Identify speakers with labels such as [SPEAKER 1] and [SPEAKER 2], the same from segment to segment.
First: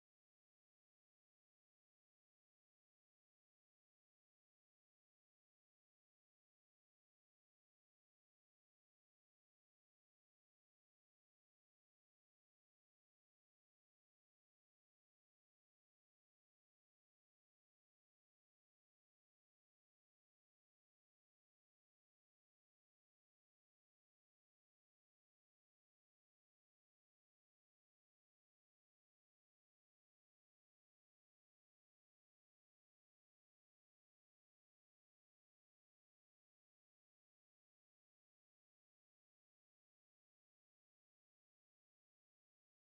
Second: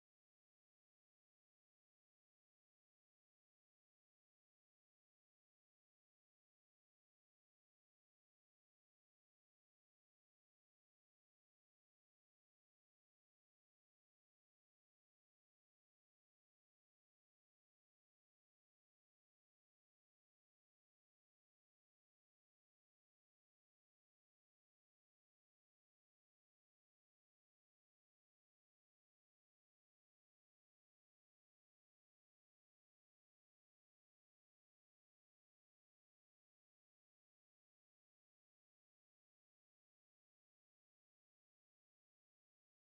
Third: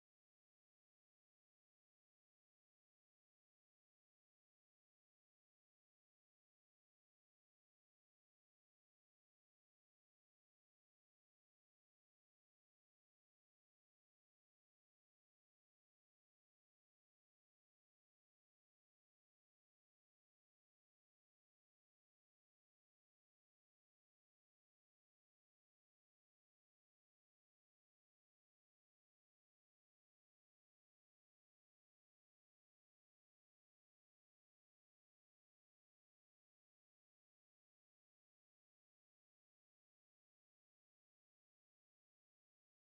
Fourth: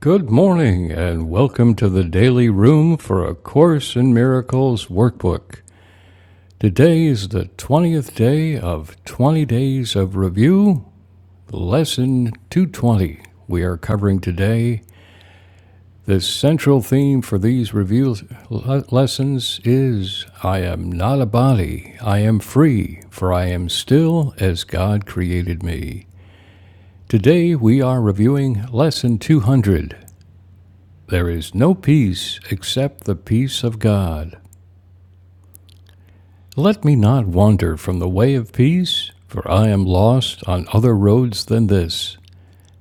[SPEAKER 1] Good morning, and welcome to the Daily Room for A Course in Miracles workbook. Today is the 20th day of 20 Days of Review, Lesson 220. We are covering today. The central theme for these review lessons is I am not a body, I am free, for I am still as God created me. Today we are reviewing Lesson 200 There is no peace except the peace of God. Let me not wander from the way of peace, for I am lost on other roads than this.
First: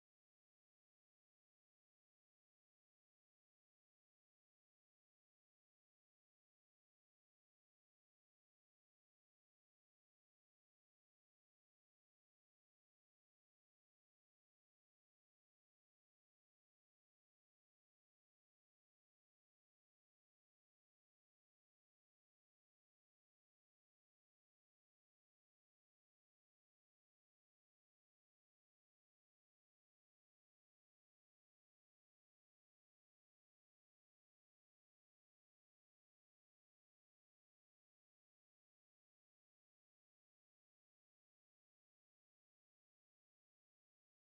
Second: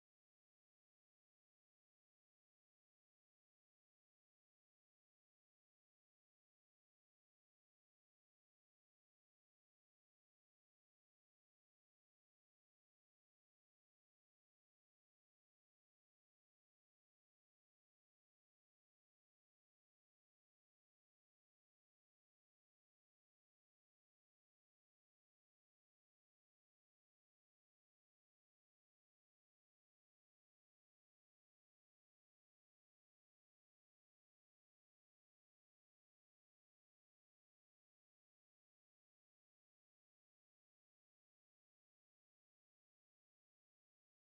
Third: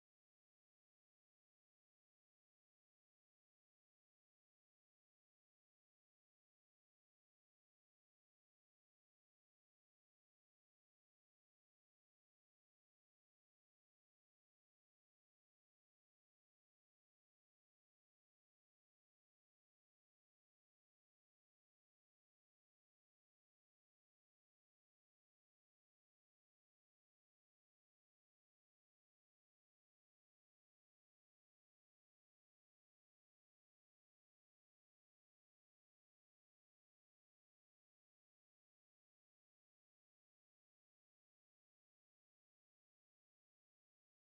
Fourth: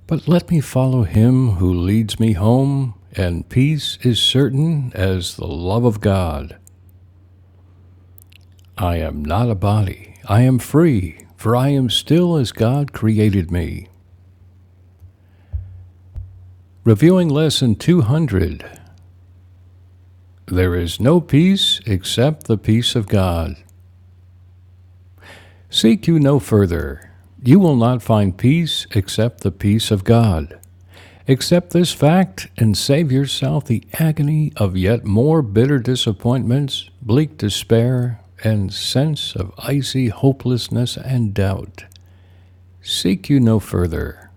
[SPEAKER 1] But let me follow him who leads me home, and peace is certain as the love of God. I am not a body, I am free, for I am still as God created me. Reviewing Lesson 200 There is no peace except the peace of God. Seek you no further. You will not find peace except the peace of God. Accept this fact and save yourself the agony of yet more bitter disappointments, bleak despair, and sense of icy hopelessness and doubt. Seek you no further.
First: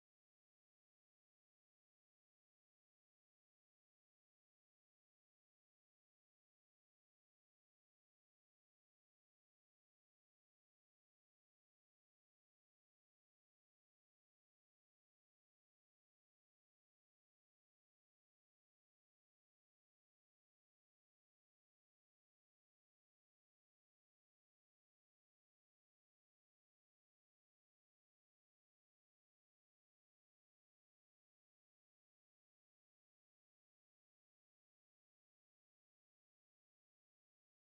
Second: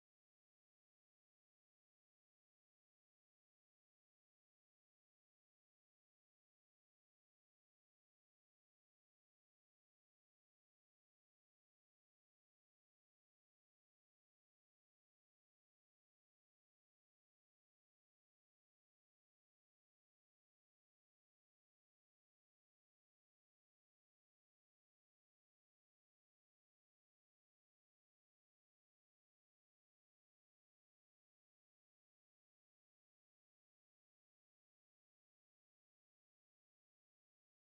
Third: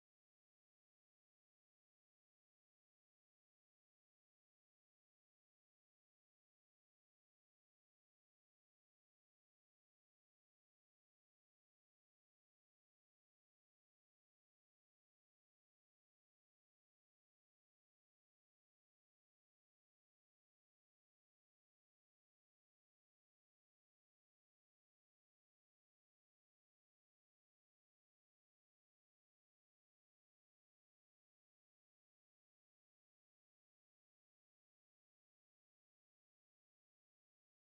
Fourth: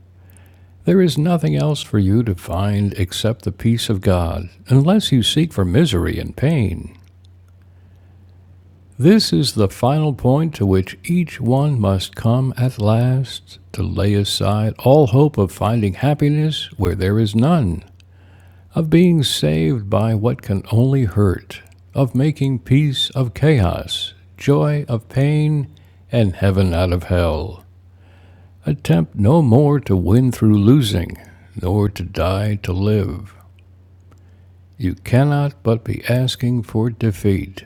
[SPEAKER 1] There is nothing else for you to find except the peace of God, unless you seek for misery and pain. This is the final point to which each one must come at last to lay aside all hope of finding happiness where there is none, of being saved by what can only hurt, of making peace of chaos, joy of pain, and heaven out of hell. Attempt no more to win through losing, nor to die to live. You cannot but be asking for defeat.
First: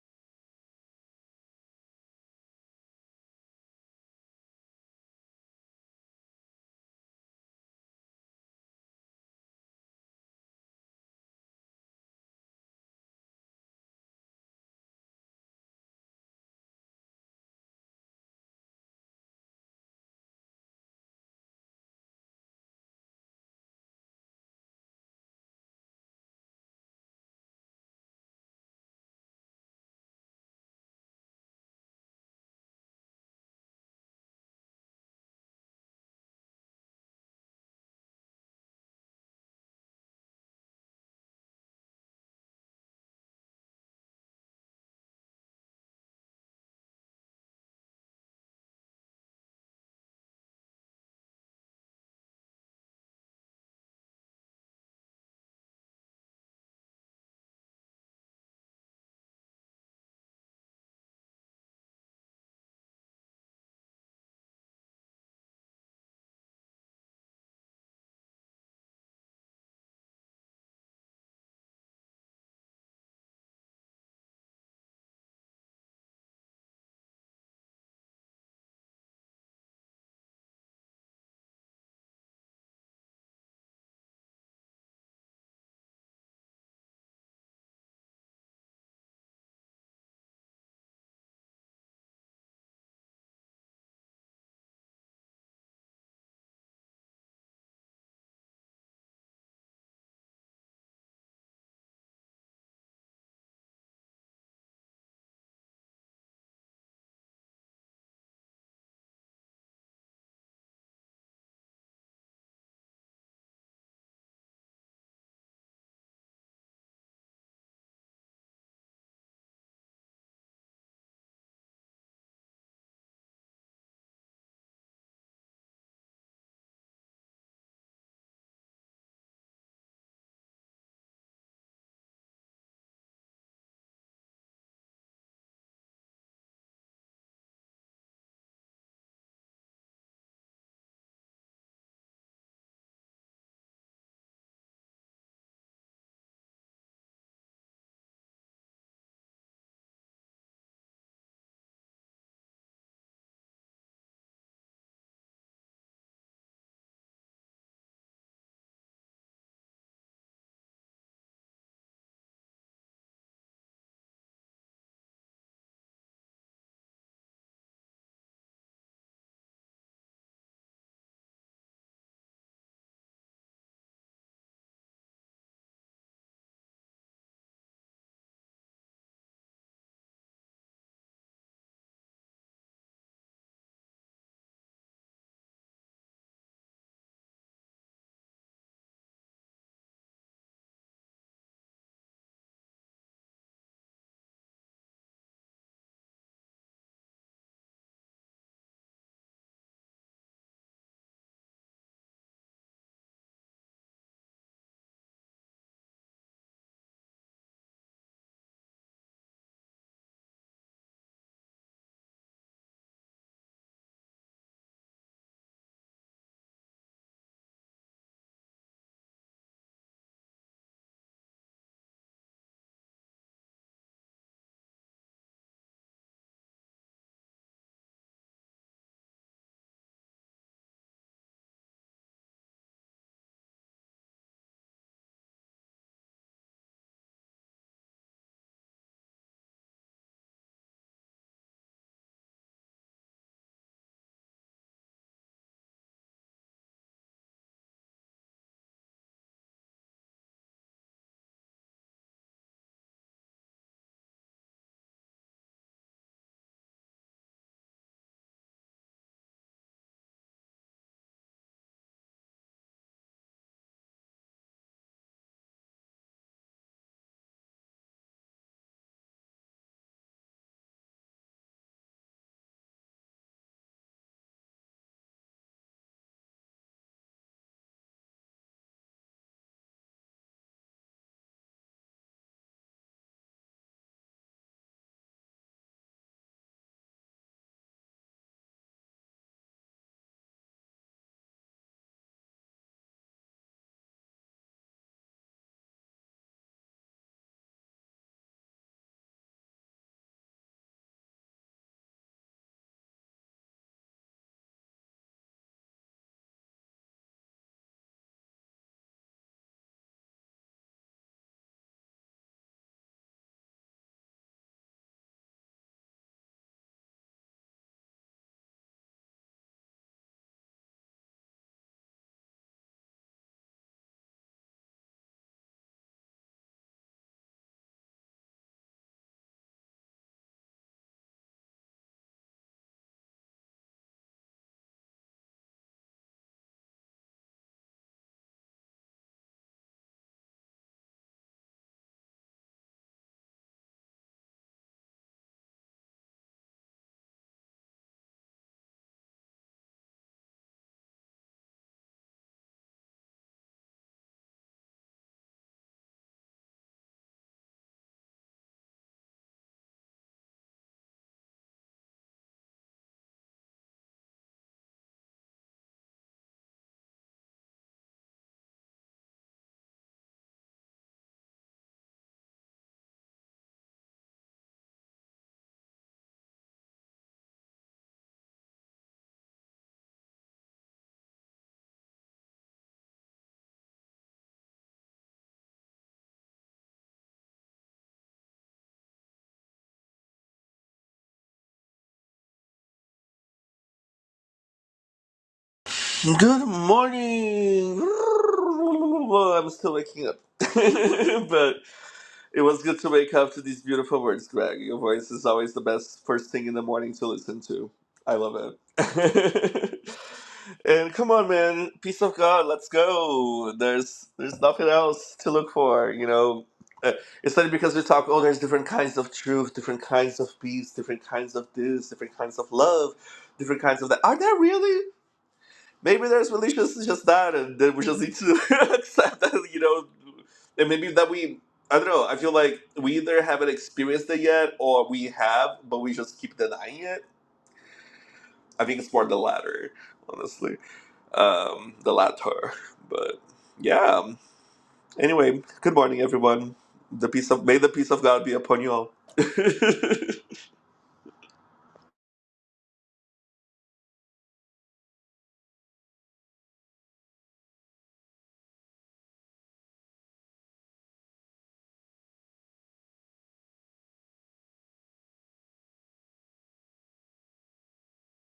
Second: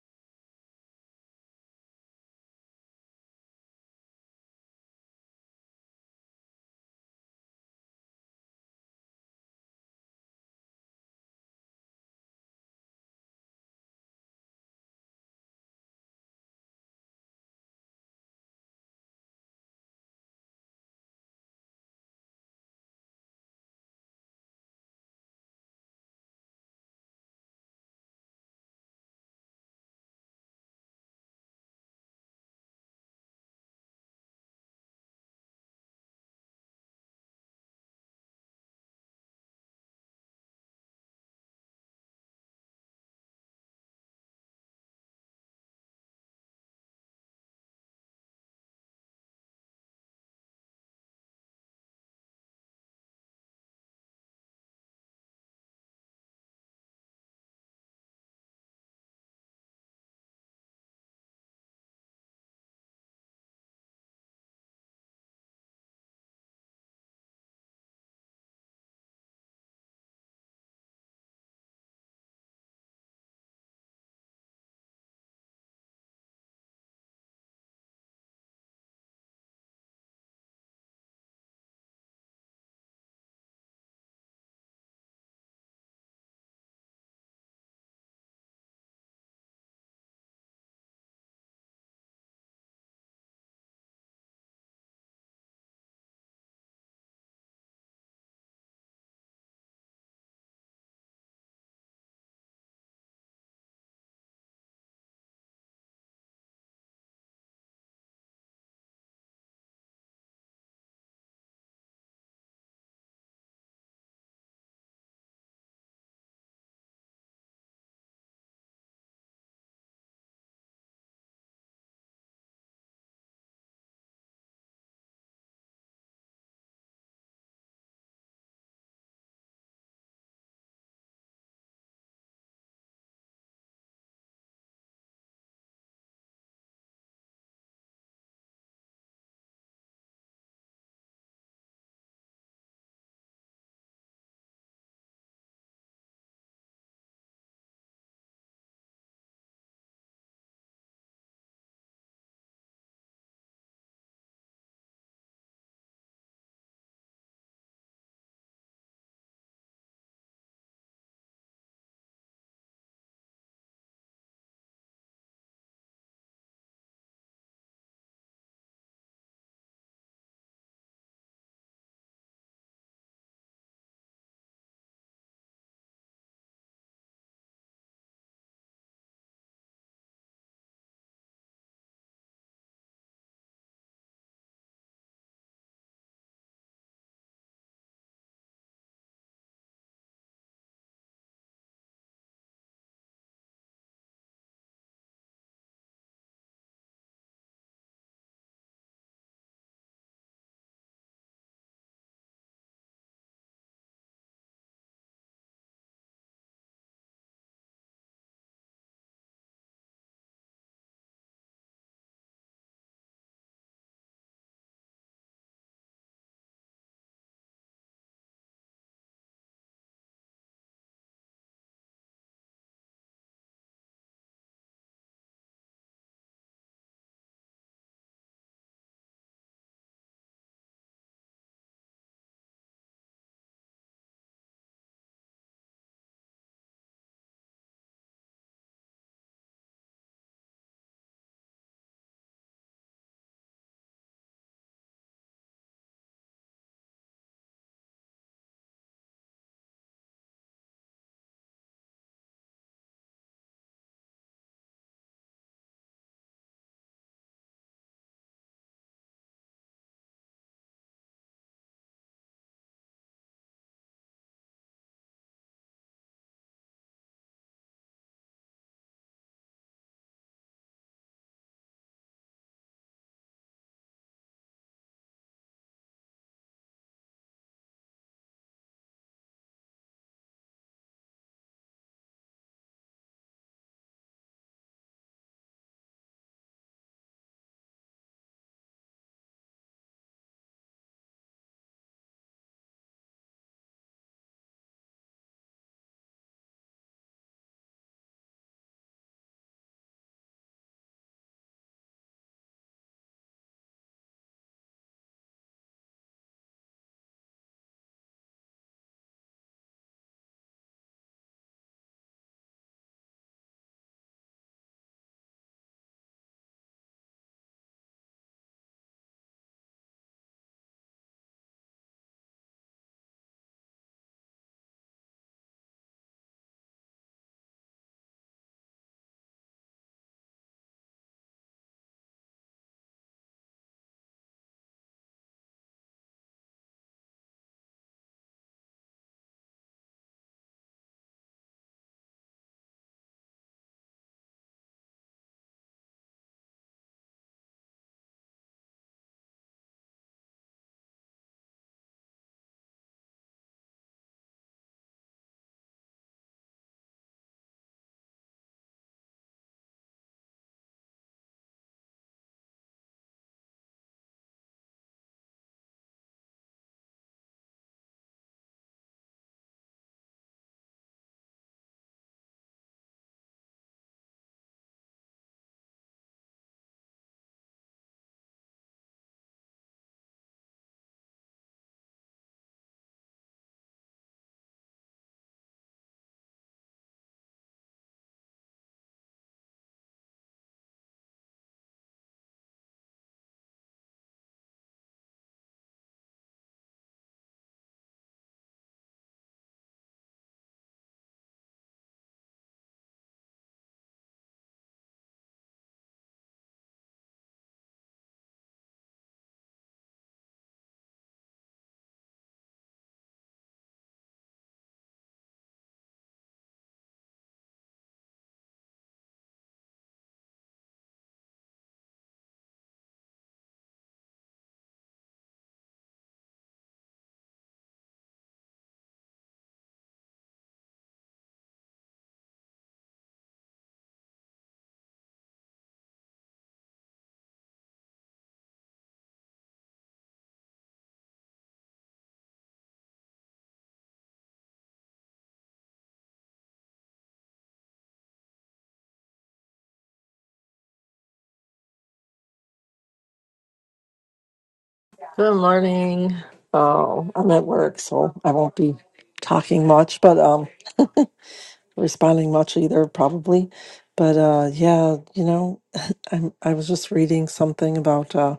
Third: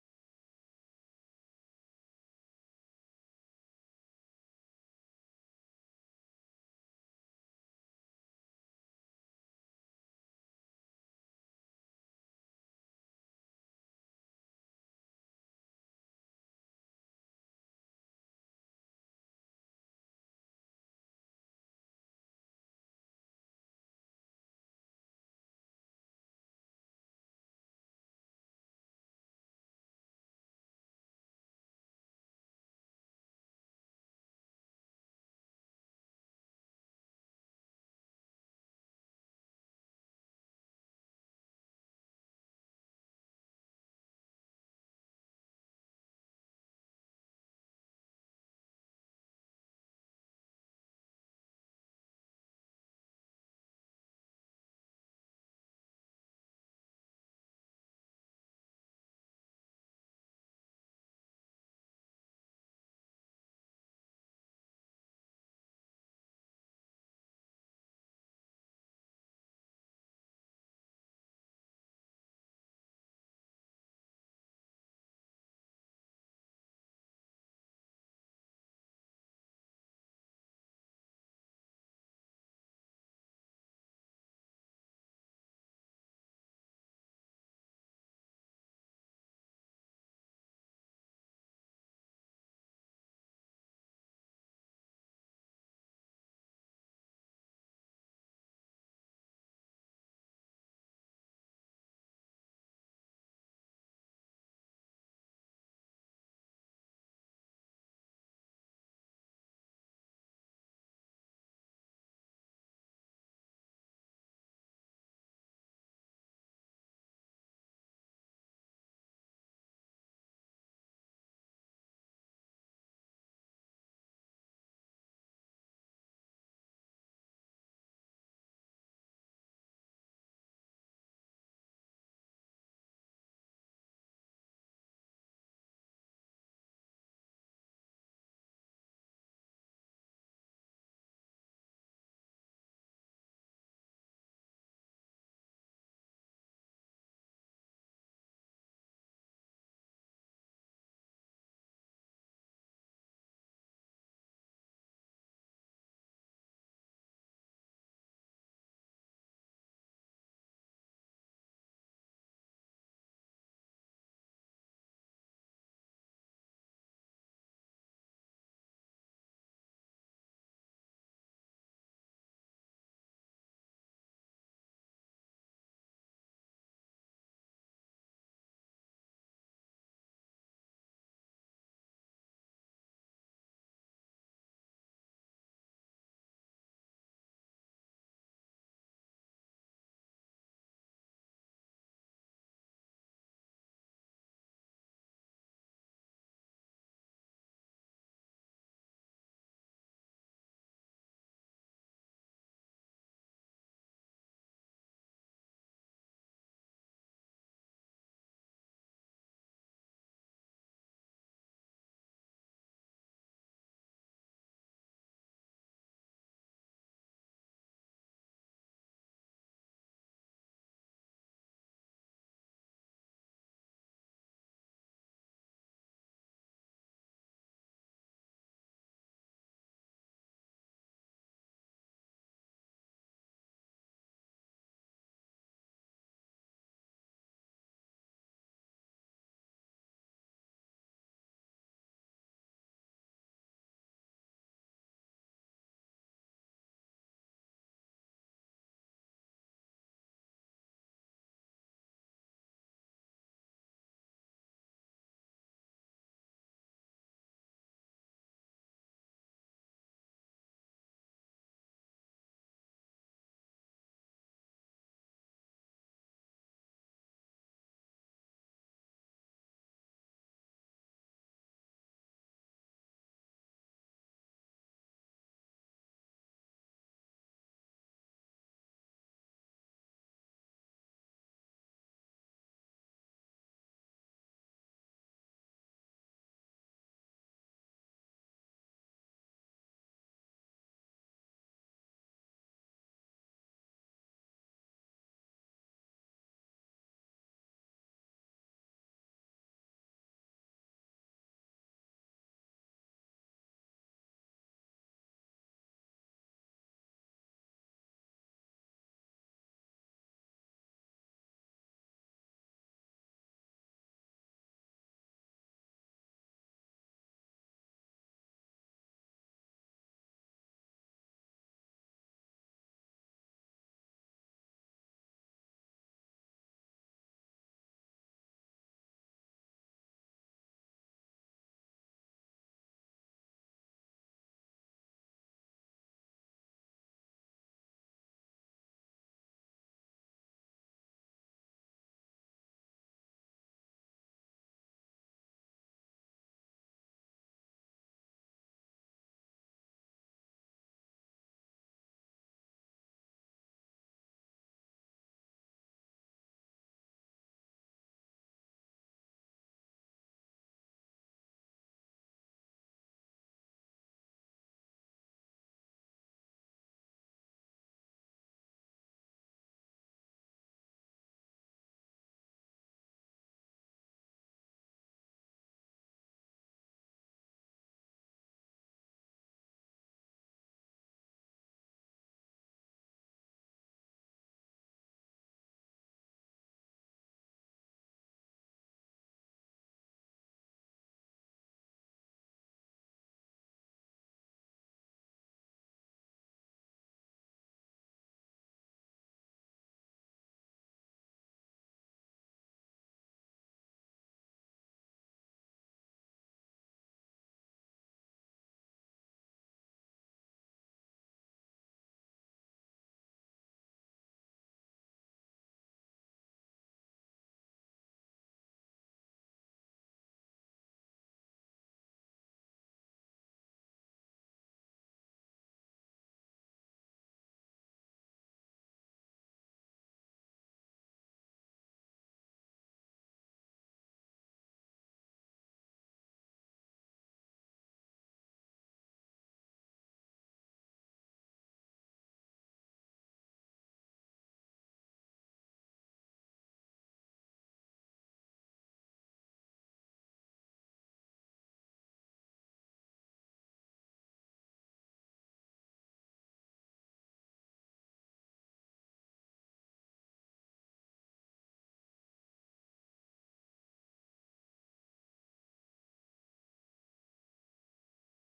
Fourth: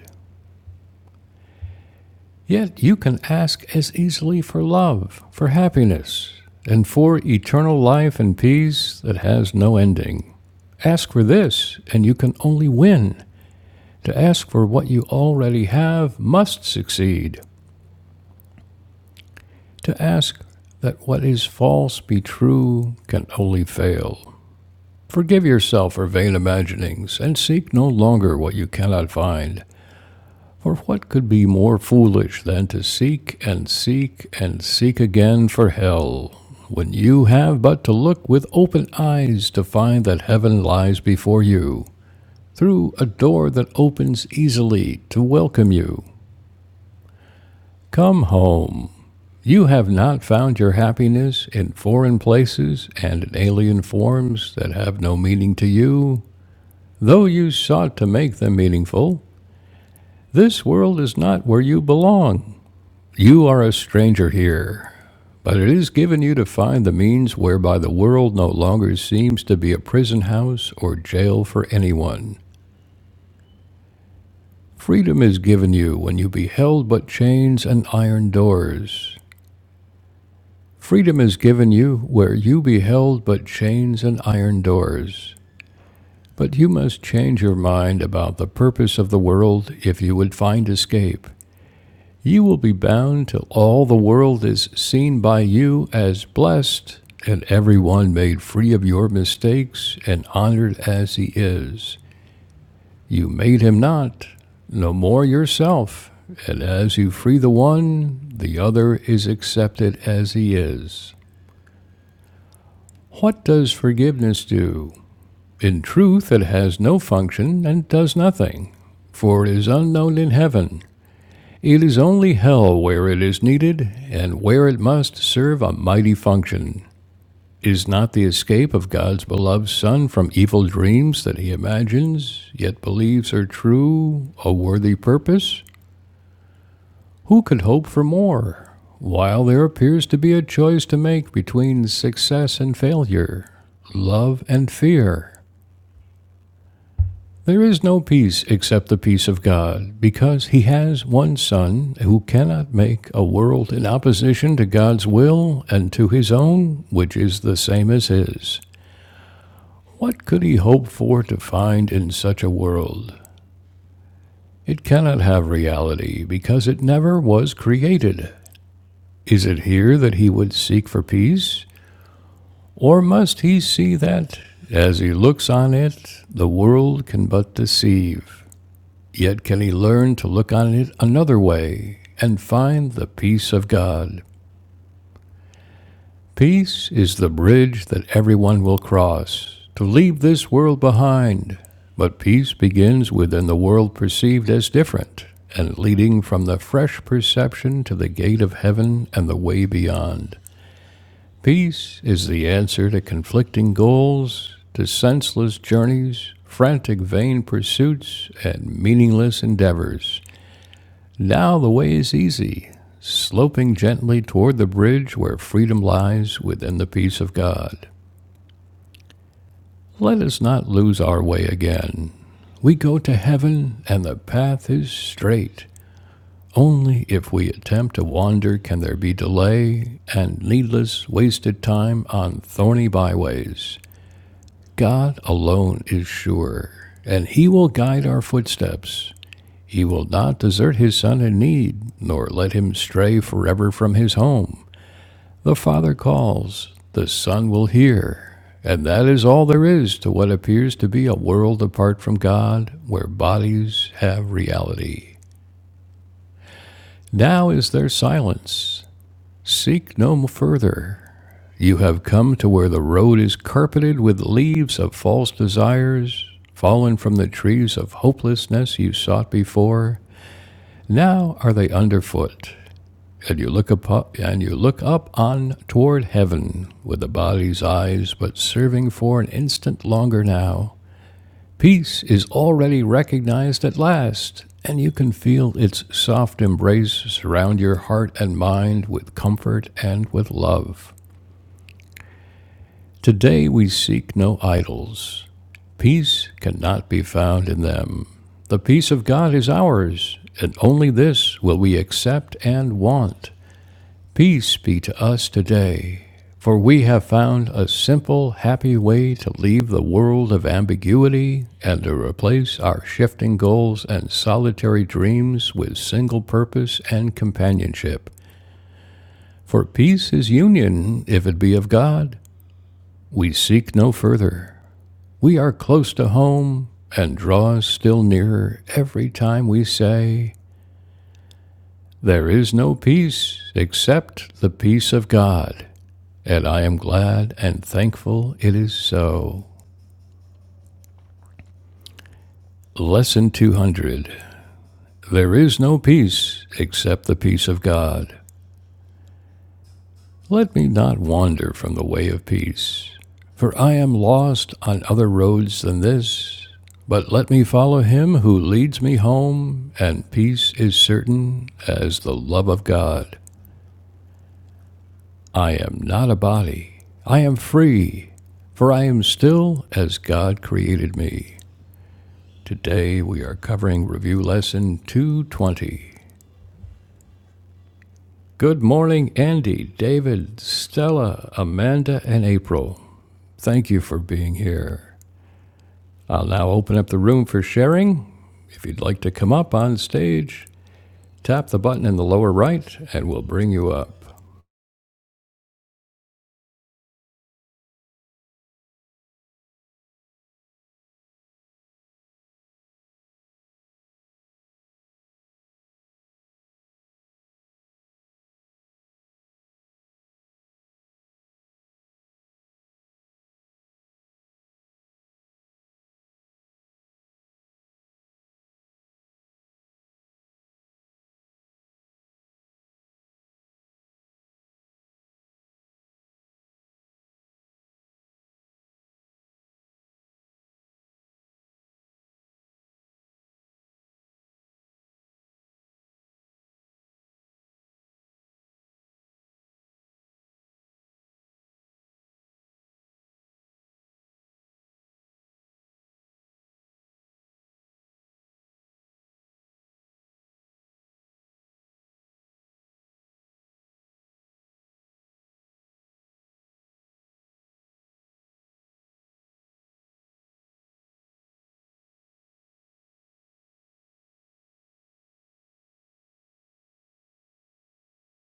[SPEAKER 1] Yet you can ask as easily for love, for happiness, and for eternal life and peace that has no ending. Ask for this, and you can only win. To ask for what you already have must succeed. To ask that what is false be true can only fail. Forgive yourself for vain imaginings, and seek no longer what you cannot find. For what could be more foolish than to seek and seek and seek again for hell, when you have but to look with open eyes to find that heaven lies before you, through a door that opens easily to welcome you? Come home. You have not found your happiness in foreign places and in alien forms that have no meaning to you, though you sought to make them meaningful. This world is not where you belong. You are a stranger here, but it is given you to find the means whereby the world no longer seems to be a prison house or jail for anyone. Freedom is given you when you beheld but chains and iron doors. Freedom is given you where you beheld but chains and iron doors. But you must change your mind about the purpose of the world if you would find escape. You will be bound till all the world is seen by you as blessed, and every one made free of your mistakes and honored as he is. You made him not, no more yourself, and as you free the one, the other is accepted as he is. What does forgiveness do? In truth, it has no function and does nothing, for it is unknown in heaven It is only hell where it is needed, and where it must serve a mighty function. Is not the escape of God's beloved Son from evil dreams that he imagines, yet believes are true, a worthy purpose? Who could hope for more, while there appears to be a choice to make between success and failure, love and fear? There is no peace except the peace of God, because he has one Son who cannot make a world in opposition to God's will and to his own, which is the same as his. What could he hope for to find in such a world? It cannot have reality, because it never was created. Is it here that he would seek for peace? Or must he see that, as he looks on it, the world can but deceive? Yet can he learn to look on it another way and find the peace of God. Peace is the bridge that everyone will cross to leave this world behind. But peace begins within the world perceived as different and leading from the fresh perception to the gate of heaven and the way beyond. Peace is the answer to conflicting goals, to senseless journeys, frantic vain pursuits, and meaningless endeavors. Now the way is easy, sloping gently toward the bridge where freedom lies within the peace of God. Let us not lose our way again. We go to heaven, and the path is straight. Only if we attempt to wander can there be delay and needless wasted time on thorny byways. God alone is sure, and He will guide our footsteps. He will not desert his son in need, nor let him stray forever from his home. The Father calls, the Son will hear. And that is all there is to what appears to be a world apart from God, where bodies have reality. Now is their silence. Seek no further. You have come to where the road is carpeted with leaves of false desires, fallen from the trees of hopelessness you sought before. Now are they underfoot. And you look up and you look up on toward heaven with the body's eyes but serving for an instant longer now. Peace is already recognized at last, and you can feel its soft embrace surround your heart and mind with comfort and with love. Today we seek no idols. Peace cannot be found in them. The peace of God is ours, and only this will we accept and want. Peace be to us today, for we have found a simple, happy way to leave the world of ambiguity and to replace our shifting goals and solitary dreams with single purpose and companionship. For peace is union, if it be of God. We seek no further. We are close to home and draw us still nearer every time we say, There is no peace except the peace of God. And I am glad and thankful it is so. Lesson 200 There is no peace except the peace of God. Let me not wander from the way of peace, for I am lost on other roads than this. But let me follow him who leads me home, and peace is certain as the love of God. I am not a body, I am free, for I am still as God created me. Today we are covering review lesson 220. Good morning, Andy, David, Stella, Amanda, and April. Thank you for being here. I'll now open up the room for sharing. If you'd like to come up on stage, tap the button in the lower right and we'll bring you up.
[SPEAKER 2] Good morning. Well, I'm still waking up, but it was good to wake up to these beautiful words, Greg. Your voice is always the best first thing in the morning to listen to. I love it. and come on, man, peace of God. Let's go. There's there's nothing else to look for. You know, Uh, it's funny because we talk. Oh, there's different kinds of truth, different kinds of peace, different kinds of this, different kinds of love, different kinds of that. Are there really? Maybe there's relationships just that, and then we just need to accept that, you know, and maybe that we, I don't know, I feel like we either haven't experienced it yet or we have, but we just keep denying it. I think it's more the latter, honestly, um, the latter. But yeah, anyway, good morning, everyone. The peace of, may the peace of God be upon you all.
[SPEAKER 3] Good morning. Oh, I'm at work, so I won't be talking much, but um, responding much either, probably. But uh, yeah, you know, I'm I was just reading something about uh,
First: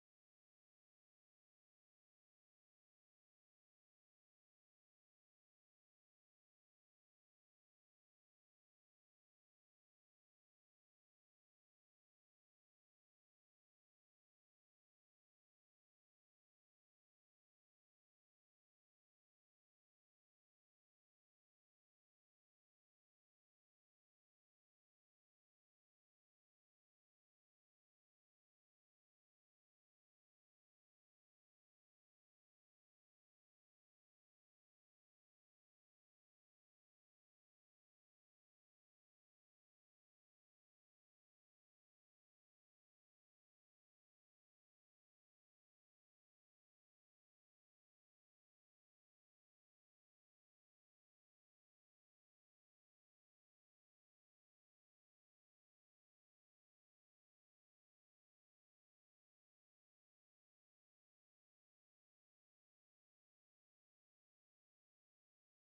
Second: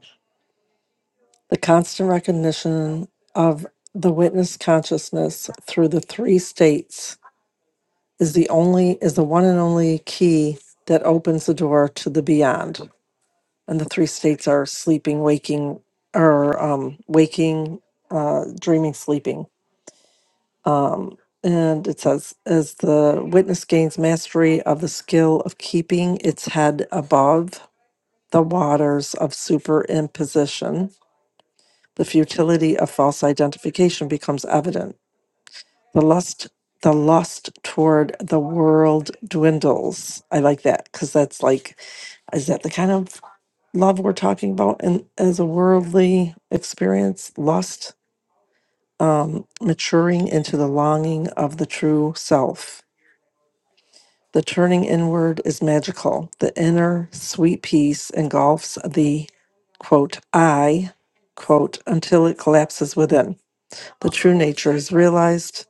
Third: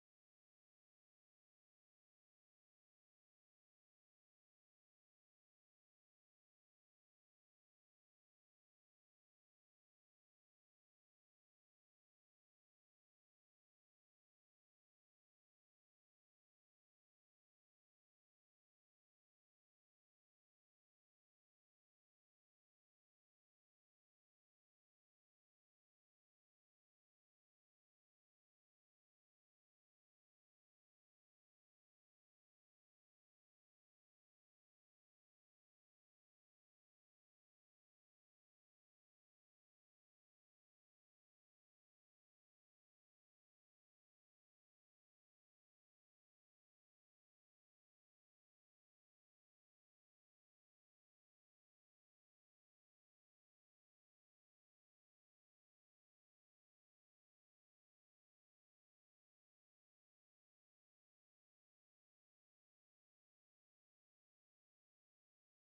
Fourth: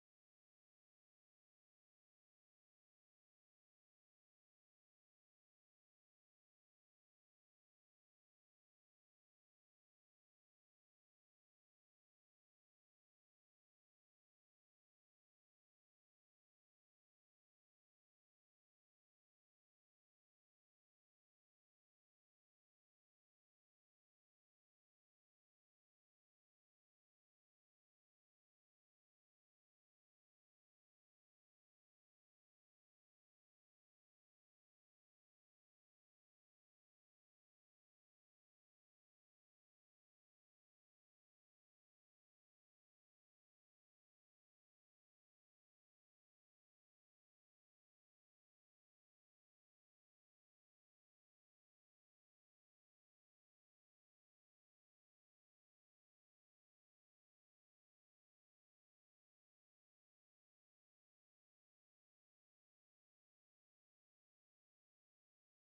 [SPEAKER 3] the constant recognition of the witness consciousness through the three states is the only is the one and only key that opens the door to the beyond. And the three states are sleeping, waking, or um, waking, uh, dreaming, sleeping Um, and it says, as the witness gains mastery of the skill of keeping its head above the waters of superimposition, the futility of false identification becomes evident. The lust, the lust toward the world dwindles. I like that because that's like, is that the kind of love we're talking about? And as a worldly experience, lust, um, maturing into the longing of the true self The turning inward is magical. The inner sweet peace engulfs the quote I quote until it collapses within. The true nature is realized.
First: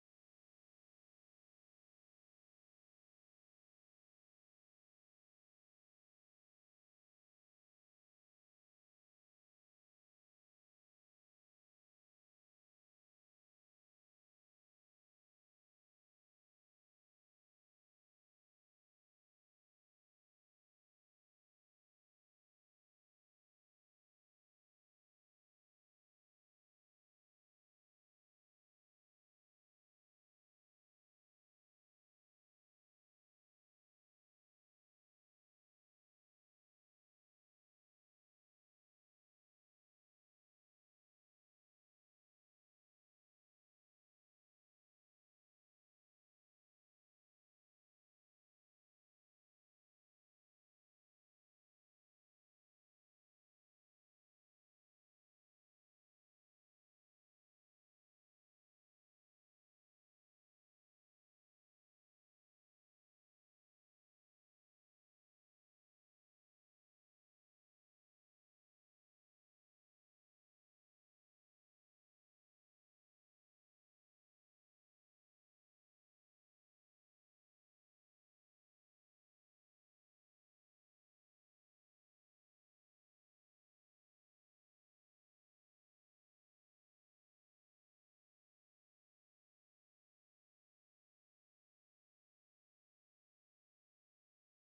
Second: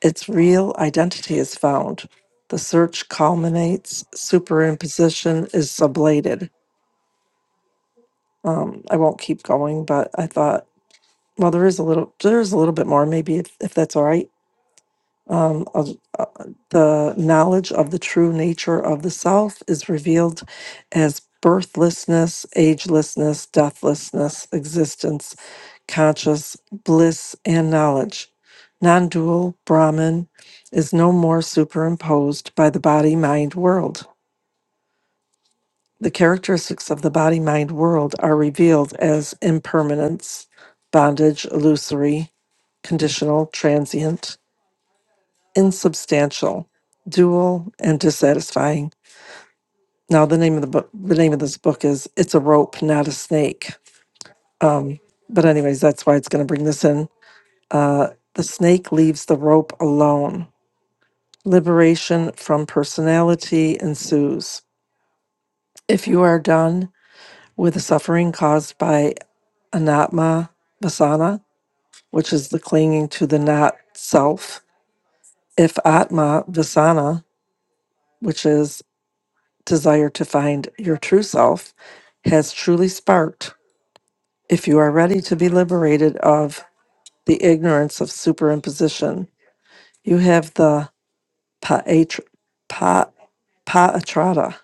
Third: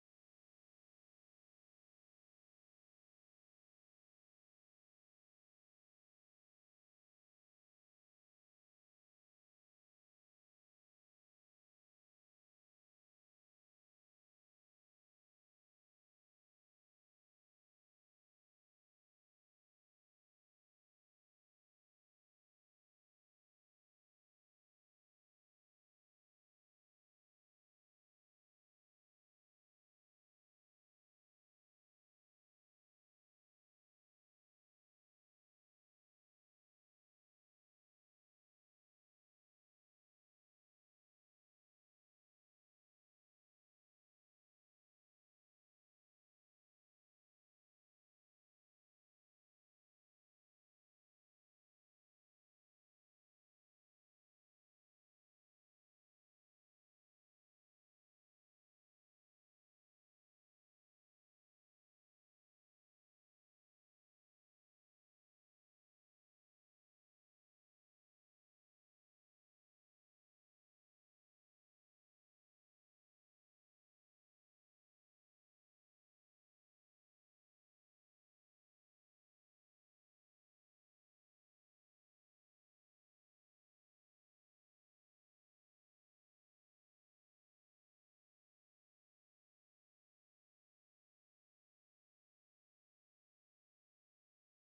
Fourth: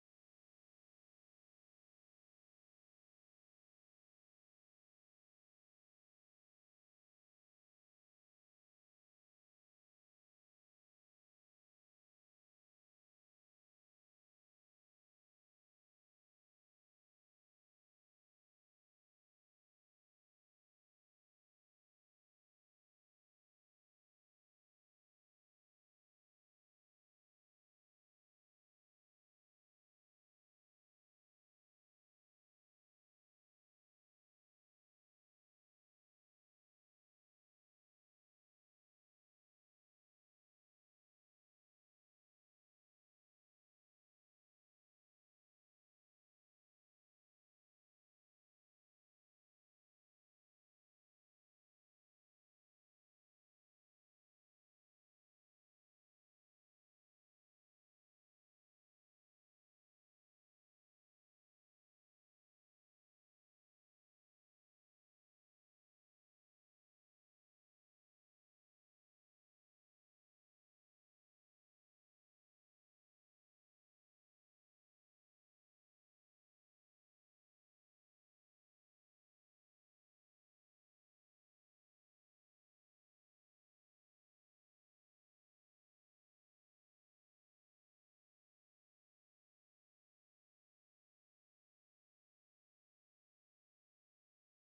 [SPEAKER 3] Its real identity is found. The search culminates. Superimposition is sublated. Um, I won't keep going, but I thought, well, there is a little, there is a little bit more. Maybe if, if that's all right. um, of uh, the knowledge of the true nature of the self is revealed as birthlessness, agelessness, deathlessness, existence, conscious, bliss, and knowledge. Non dual Brahman is no more superimposed by the body mind world. The characteristics of the body mind world are revealed as impermanence, bondage, illusory, conditional, transient insubstantial, dual, and dissatisfying. Now, the name of the book, the name of this book is "It's a Rope, Not a Snake." Um, but anyways, that's why it's going to bring this in. Uh, the snake leaves the rope alone. Liberation from personality ensues. If you are done with the suffering caused by anatma vasana, which is the clinging to the not self, if atma vasana, which is desire to find your true self has truly sparked. If you are ready to be liberated of the ignorance of superimposition, you have the paatra, pa, paatrada,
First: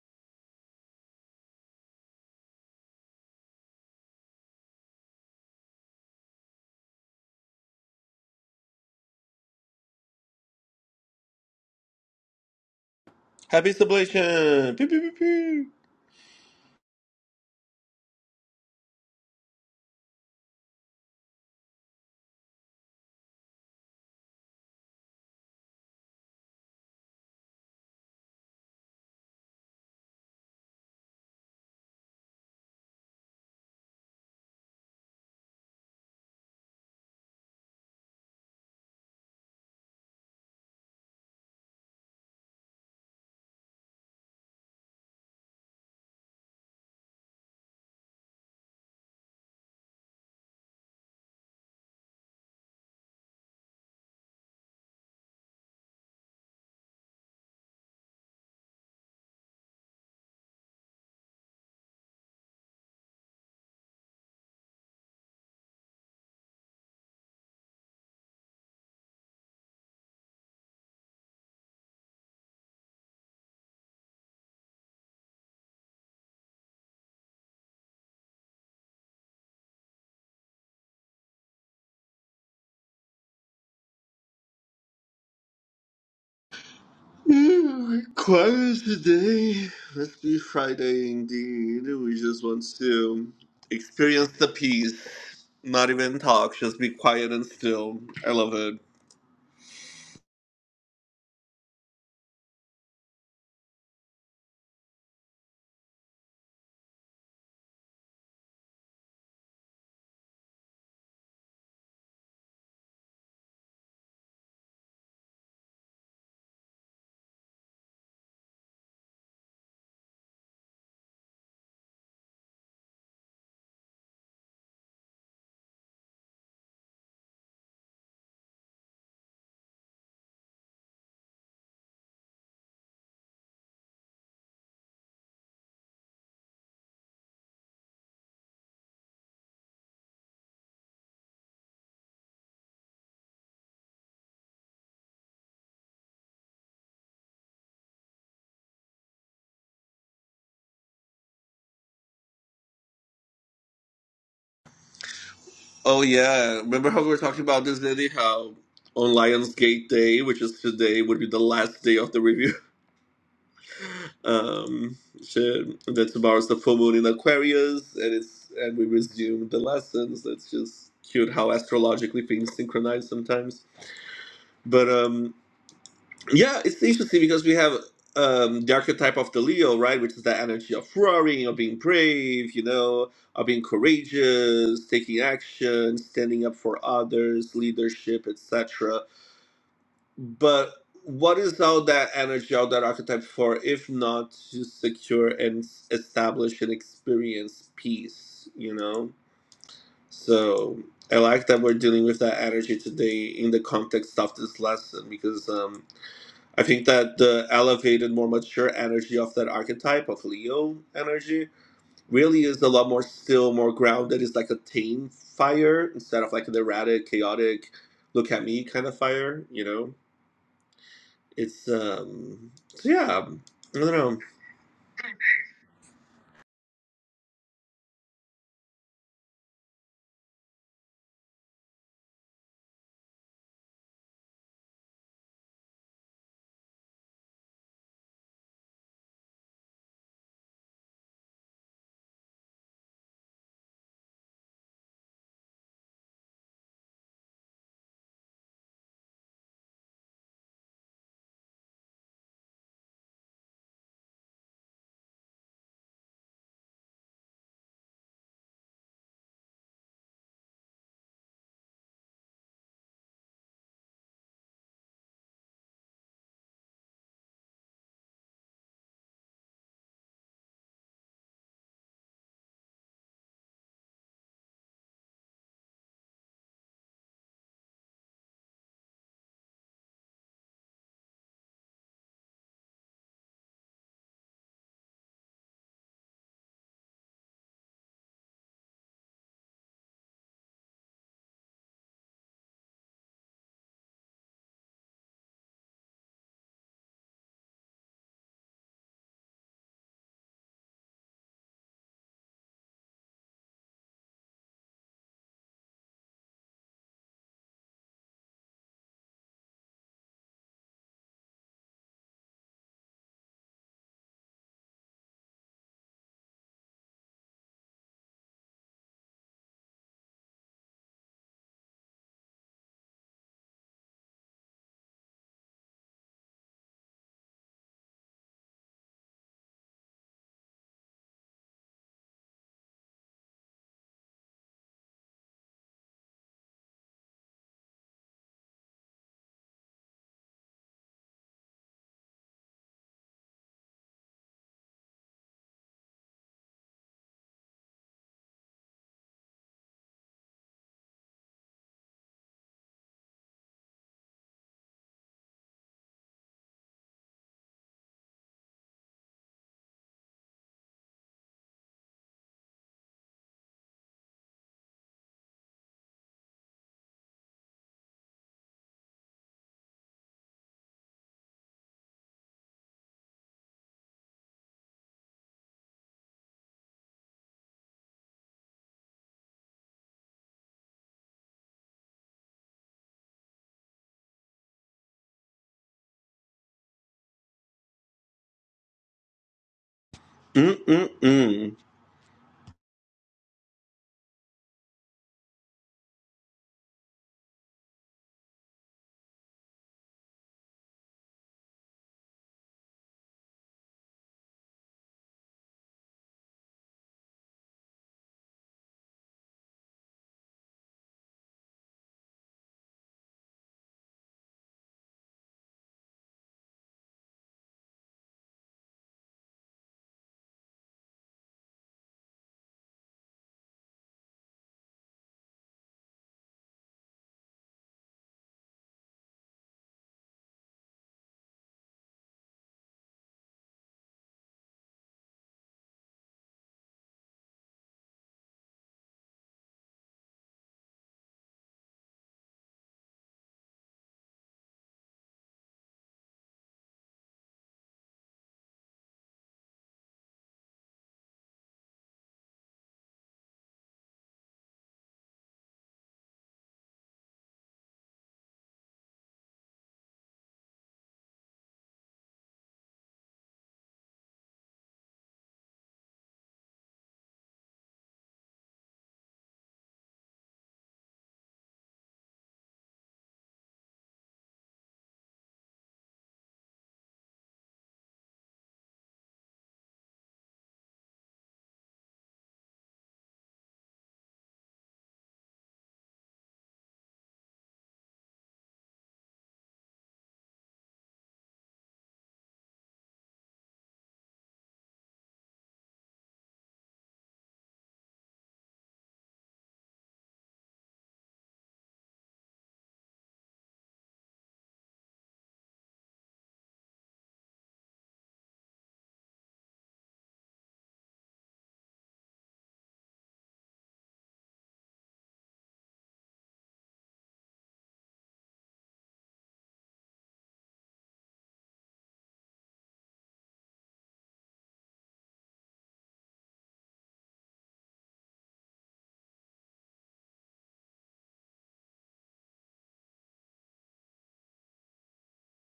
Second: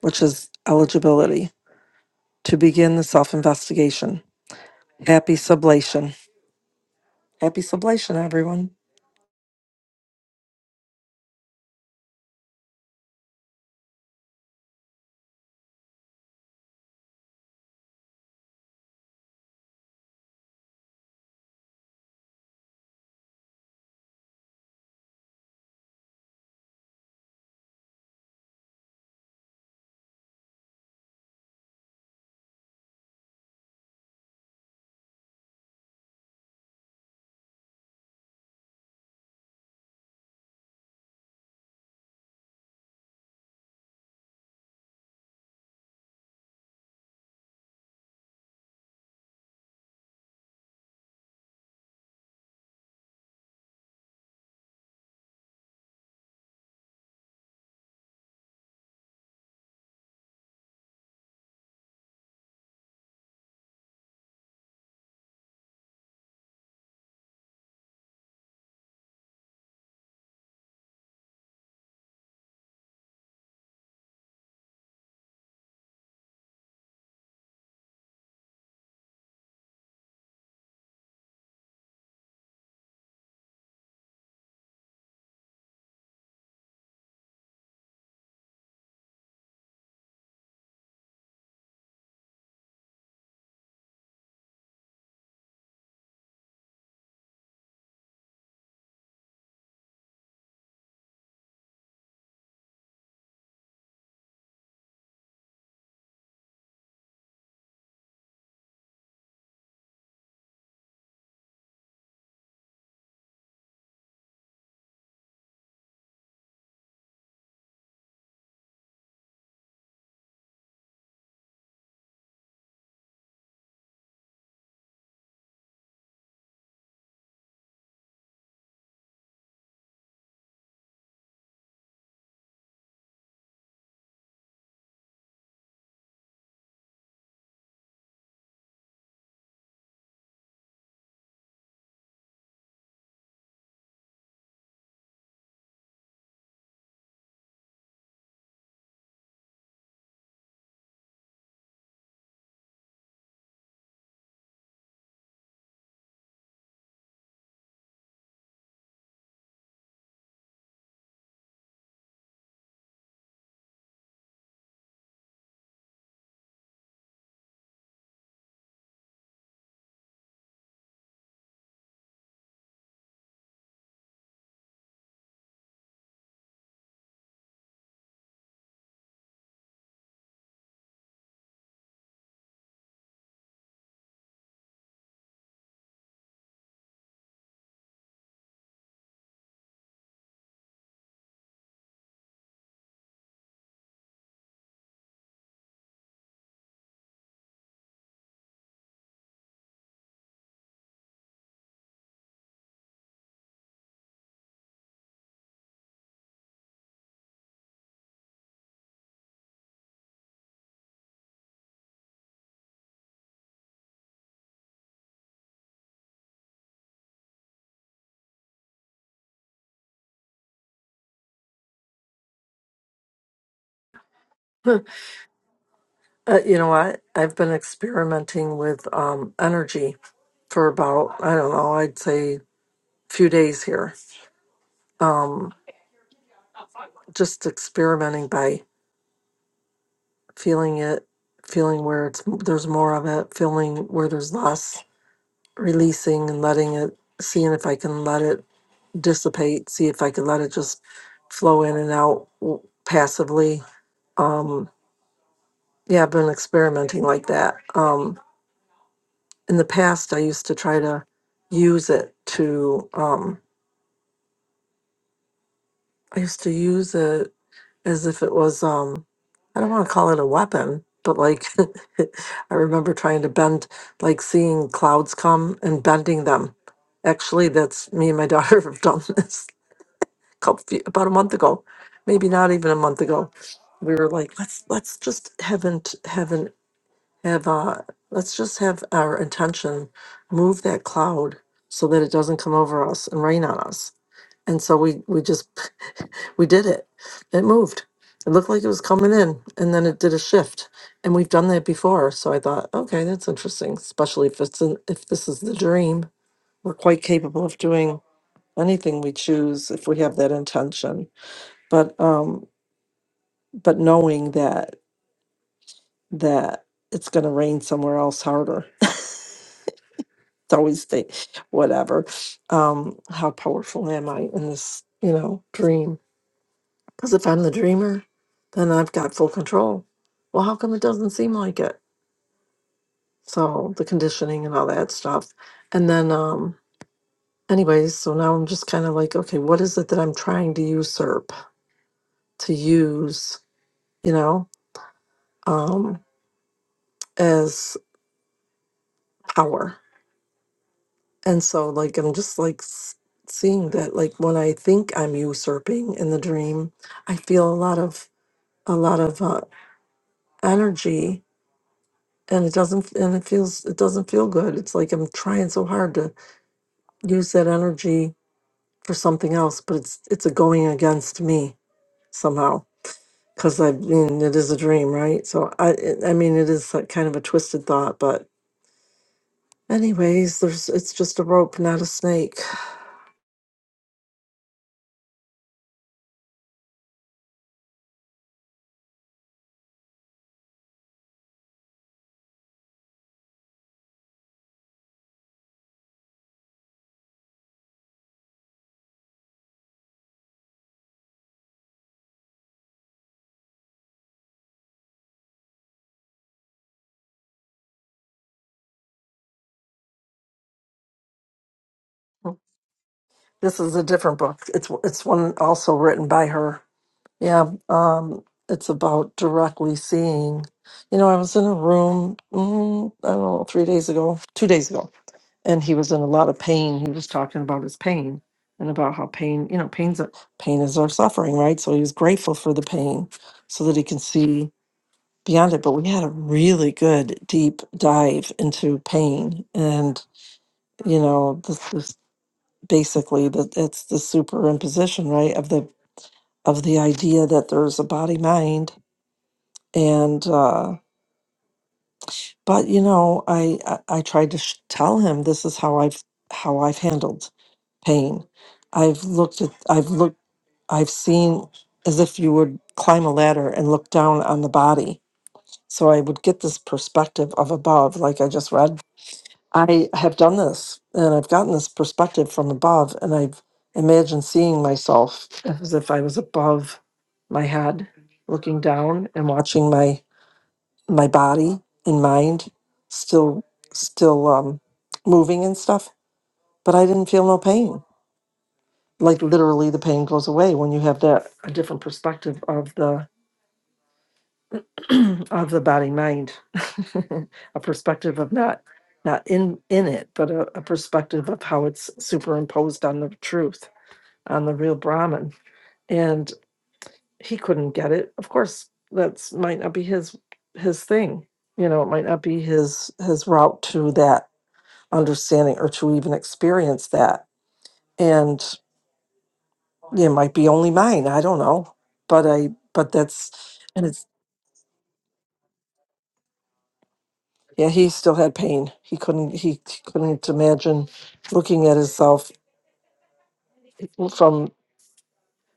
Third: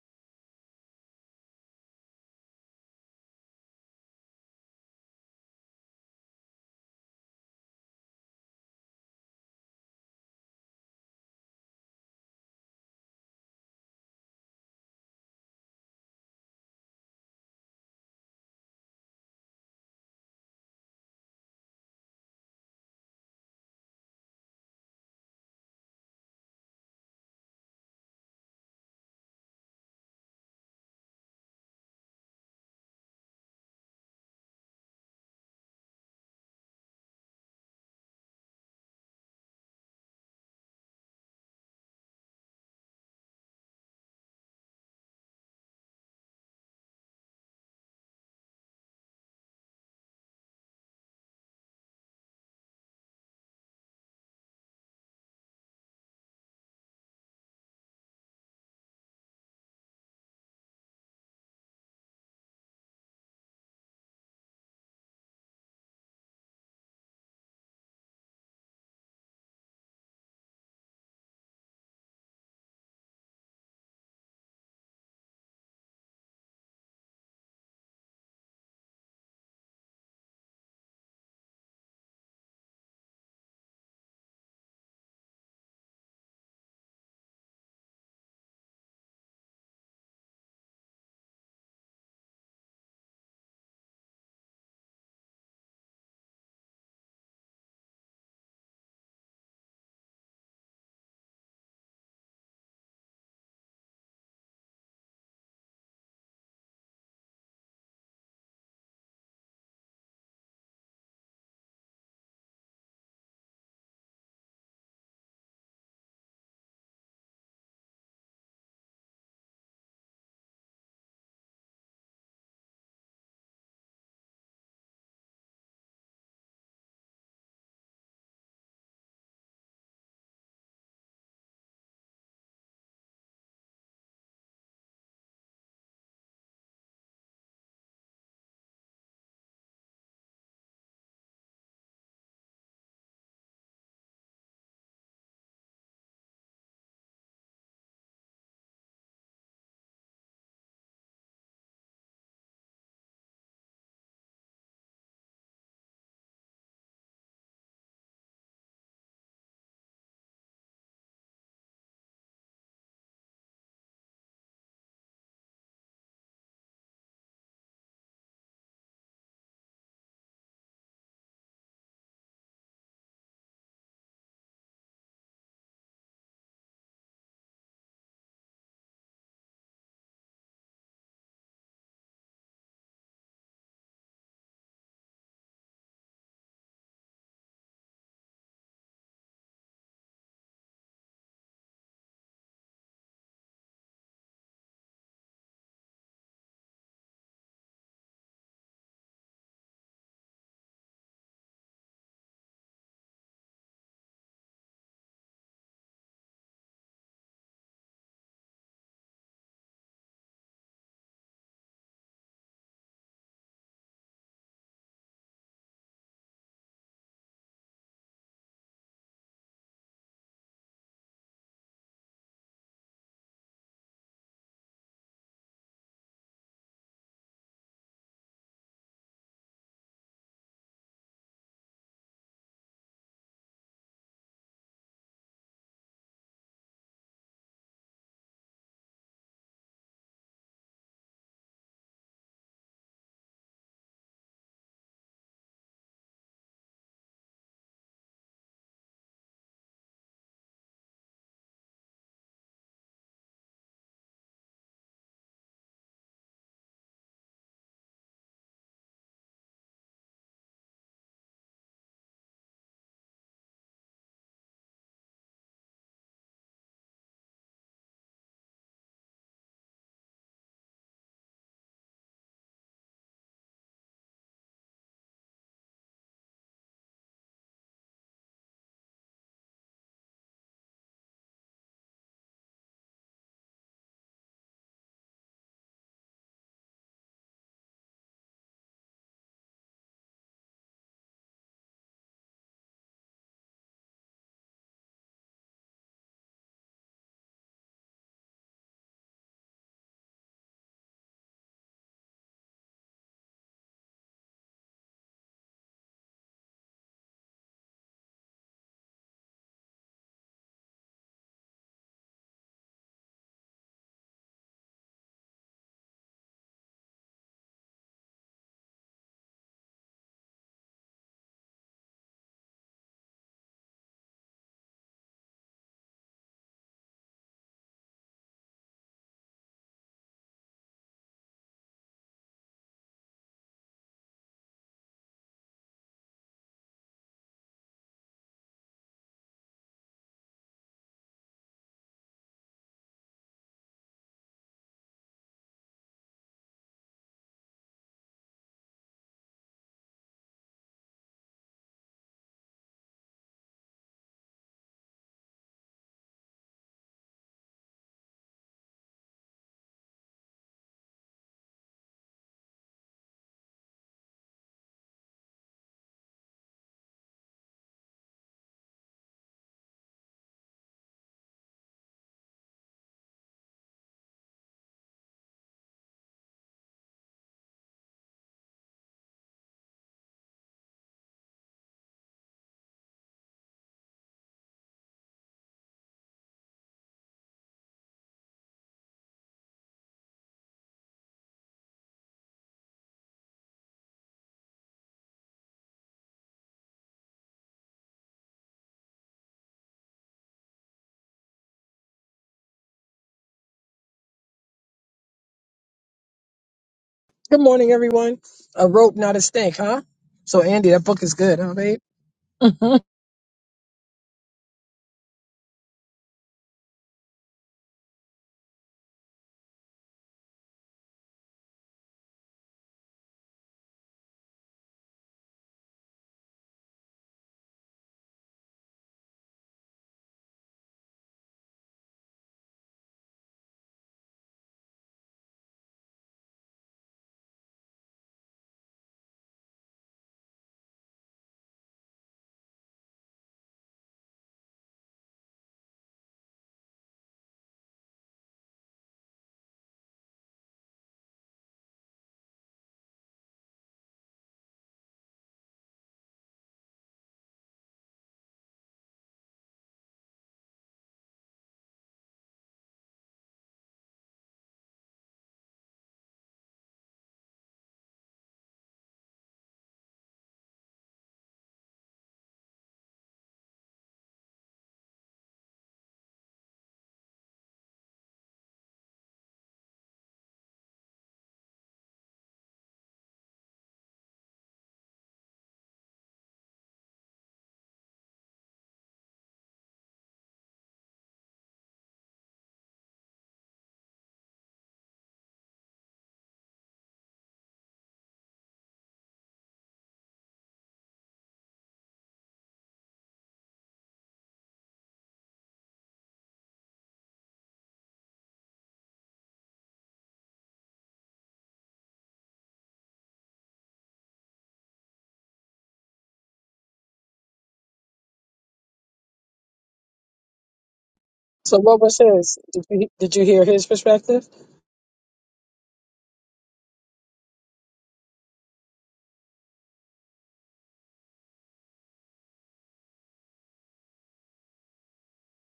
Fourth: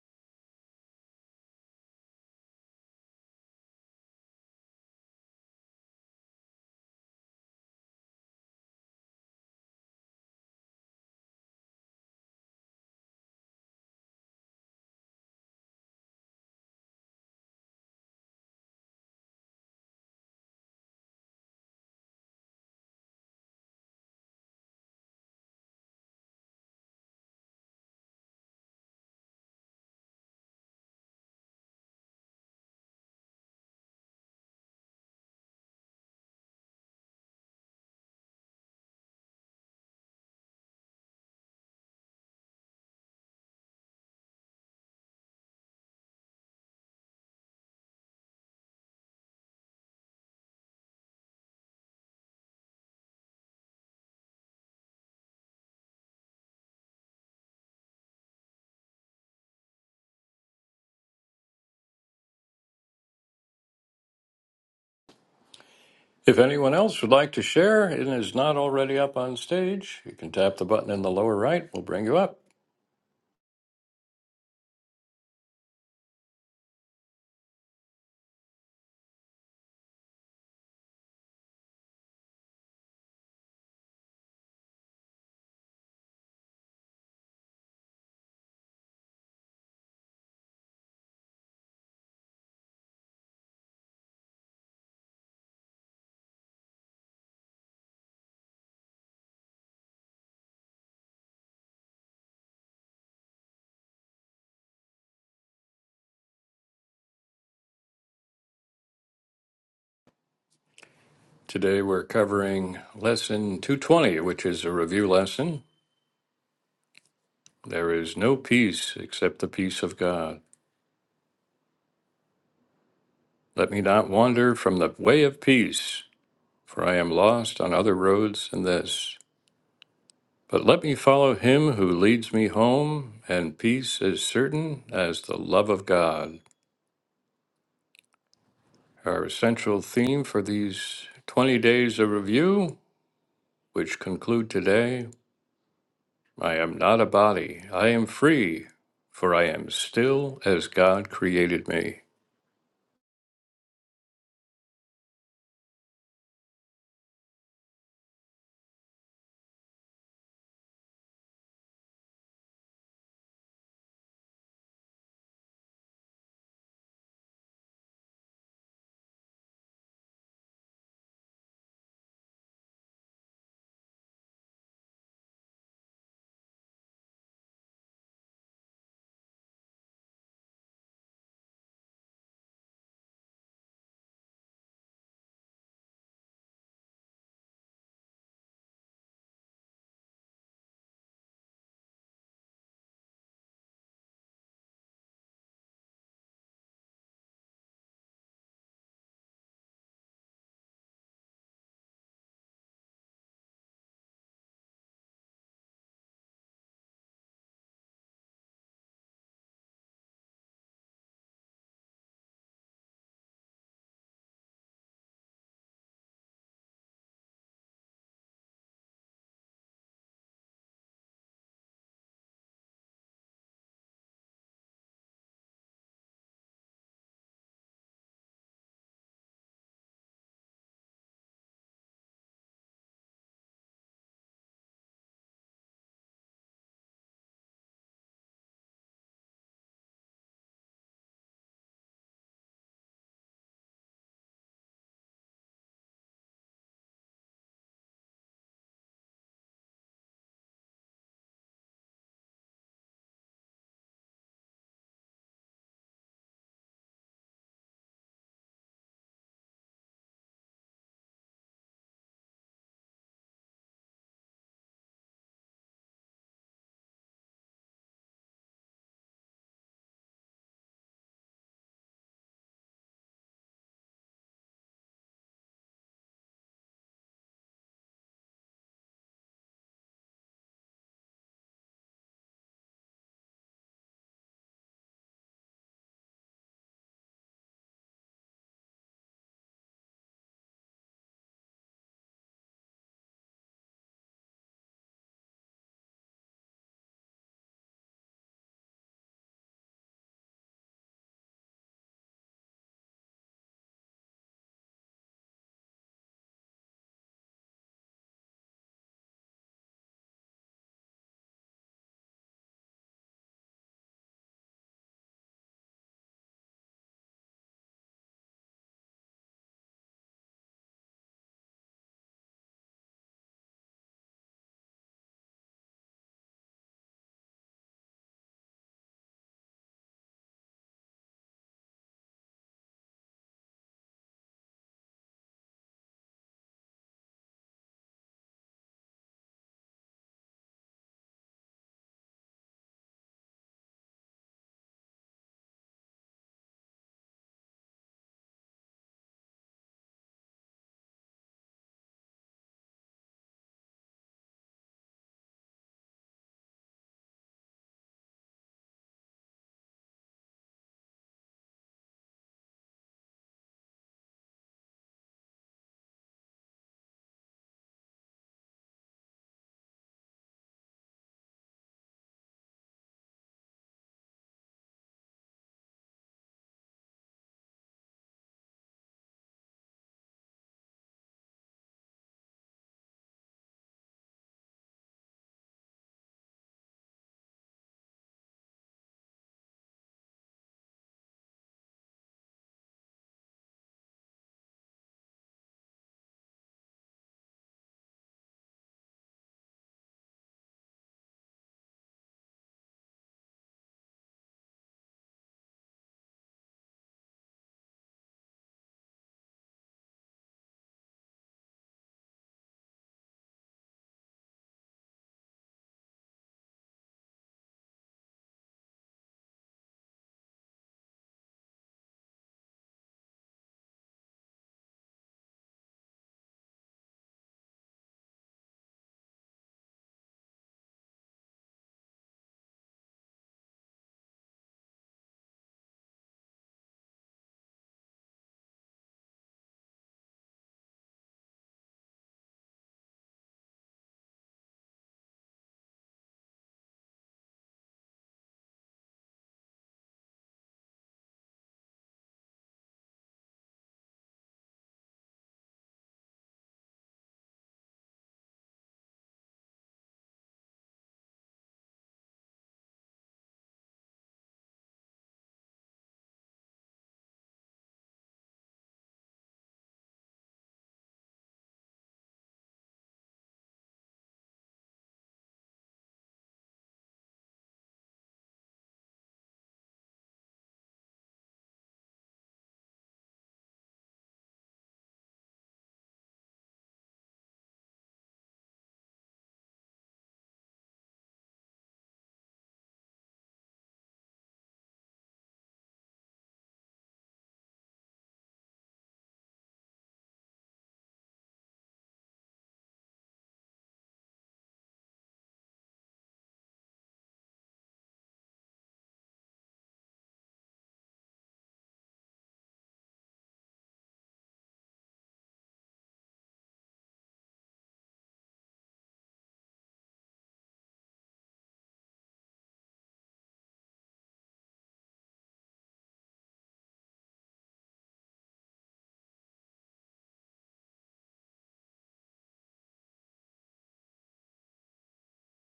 [SPEAKER 3] which is eligibility, to begin the self investigation. Happy sublation. Happy sublation, everyone.
[SPEAKER 2] Happy sublation! Pew, pew, pew, pew.
[SPEAKER 1] If anyone else would like to share and is not already up on stage, you can tap the button in the lower right. We'll bring you up.
[SPEAKER 2] Quiet today. Must be Friday indeed. We just want to experience the peace. Not even talk, just be quiet and still. I love it.
[SPEAKER 1] Today we're covering lesson 220, which is a review lesson. There is no peace except the peace of God. Let me not wander from the way of peace, for I am lost on other roads than this. But let me follow him who leads me home, and peace is certain as the love of God. Our essential theme for these 20 days of review, which conclude today I am not a body, I am free, for I am still as God created me.
[SPEAKER 2] Oh yeah. Remember how we were talking about this Danny? How On Lionsgate Day, which is today, would be the last day of the review. Um shit. That tomorrow's the full moon in Aquarius and it's and we resume the lessons. It's just cute how astrologically things synchronize sometimes. But um Yeah, it's interesting because we have um, the archetype of the Leo, right, which is that energy of roaring, of being brave, you know, of being courageous, taking action, standing up for others, leadership, etc. But what is all that energy, all that archetype for, if not to secure and s- establish and experience peace, you know? So I like that we're dealing with that energy today in the context of this lesson because. Um, I think that the elevated, more mature energy of that archetype of Leo energy really is a lot more still, more grounded. It's like a tame fire instead of like an erratic, chaotic, look at me kind of fire. You know, it's um, so yeah. I don't know.
[SPEAKER 3] Uh, you know what? I've been experimenting with um, energy for about, I don't know, I'd say few days here. Um, just experimenting by feeling it, feeling where it's there's more of it, feeling where there's less, releasing and letting it, seeing if I can let it dissipate, see if I can let it just flow in and out w- passively. Um, yeah, I've been experimenting like that. Um, in the past i used to try to use it to um i used to use it as if it was um i don't want to call it a weapon but like i remember trying to bend like seeing clouds come and bending them actually that's me and my daughter have done this a couple few, about a month ago maybe not even a month ago we were like let's let's just haven't haven't have uh let's just have our intention move that cloud so that it doesn't come over us and rain on us and so we we just we did it it moved it looked like it was coming in and then it did a shift and we've done that before so i thought okay that's interesting especially if it's in, if this is the dream we're quite capable of doing anything we choose if we have that intention but um but knowing that that it's going to rain somewhere else harder it's always the whatever um how powerful am i in this you know dream because if i'm the dreamer then i've got full control well how come it doesn't seem like it so the conditioning and all that stuff and then um anyways so now i'm just kind of like okay what is it that i'm trying to usurp to use you know um as power and so like i'm just like s- seeing that like when i think i'm usurping in the dream i feel a lot of a lot of uh, energy and it doesn't and it feels it doesn't feel good it's like i'm trying so hard to use that energy for something else but it's it's a going against me somehow because i mean it is a dream right so i it- i mean it is like kind of a twisted thought but anyways there's it's just a rope not a snake
[SPEAKER 2] Mm-mm-mm.
[SPEAKER 4] Good morning, everyone. A rope, not a snake, huh? So, Andy, that book is good, huh, babe? so,
[SPEAKER 3] this is a different book it's it's one also written by her Yeah, um, it's about directly seeing. You know, I was in a room, mm, I don't know, three days ago, two days ago, and he was in a lot of pain. He was talking about his pain and about how pain, you know, pain's a, pain is our suffering, right? So he was grateful for the pain so that he can see beyond it. But we had a really good deep dive into pain, and you know, this is basically that it's the superimposition, right, of the of the idea that there's a body mind and uh but you know i i, I tried to sh- tell him this is how i've how i've handled pain i've looked at i've looked i've seen as if you would climb a ladder and look down on the body so i would get this perspective of above like i just read i have done this and i've gotten this perspective from above and i've imagined seeing myself as if i was above my head looking down and watching my my body and mind still still um moving and stuff but i didn't feel no pain like literally the pain goes away when you have that a different perspective of the of the body mind a perspective of not not in in it but a, a perspective of how it's superimposed on the truth on the real brahman and he couldn't get it of course that's might not be his his thing you know it might not be his his route to that understanding or to even experience that. And it might be only mine. I don't know.
[SPEAKER 4] what was
[SPEAKER 3] But
[SPEAKER 4] his?
[SPEAKER 3] I,
[SPEAKER 4] Did you
[SPEAKER 3] but
[SPEAKER 4] did you hear
[SPEAKER 3] that's,
[SPEAKER 4] his
[SPEAKER 3] and it's,
[SPEAKER 4] perspective?
[SPEAKER 3] yeah, he still had pain. He couldn't, he, he couldn't imagine looking at himself from,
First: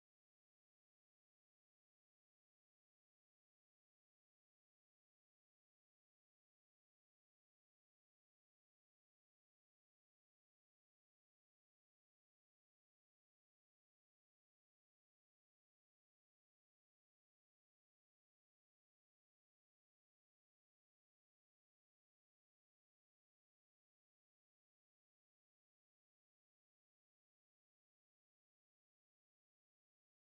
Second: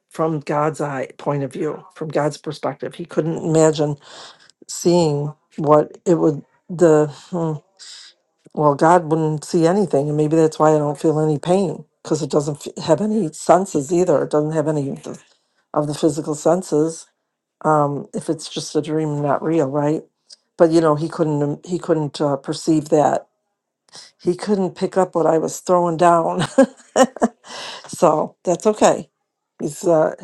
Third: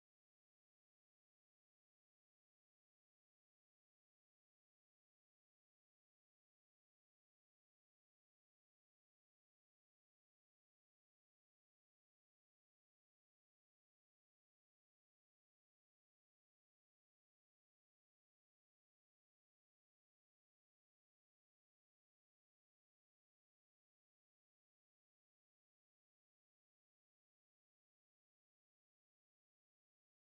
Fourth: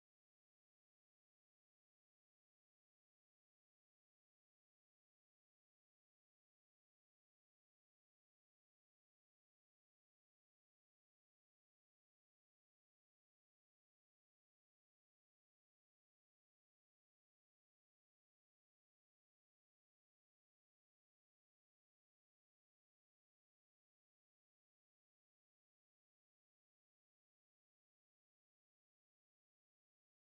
[SPEAKER 3] from God's eye point of view, from God's perspective. He couldn't imagine seeing what it would, the, hmm, well, God wouldn't see anything. And maybe that's why I don't feel any pain because it doesn't f- have any senses either. It doesn't have any of the, of the physical senses um, if it's just a dream, not real, right? But you know, he couldn't um, he couldn't uh, perceive that. He couldn't pick up what I was throwing down. so that's okay. He's, uh,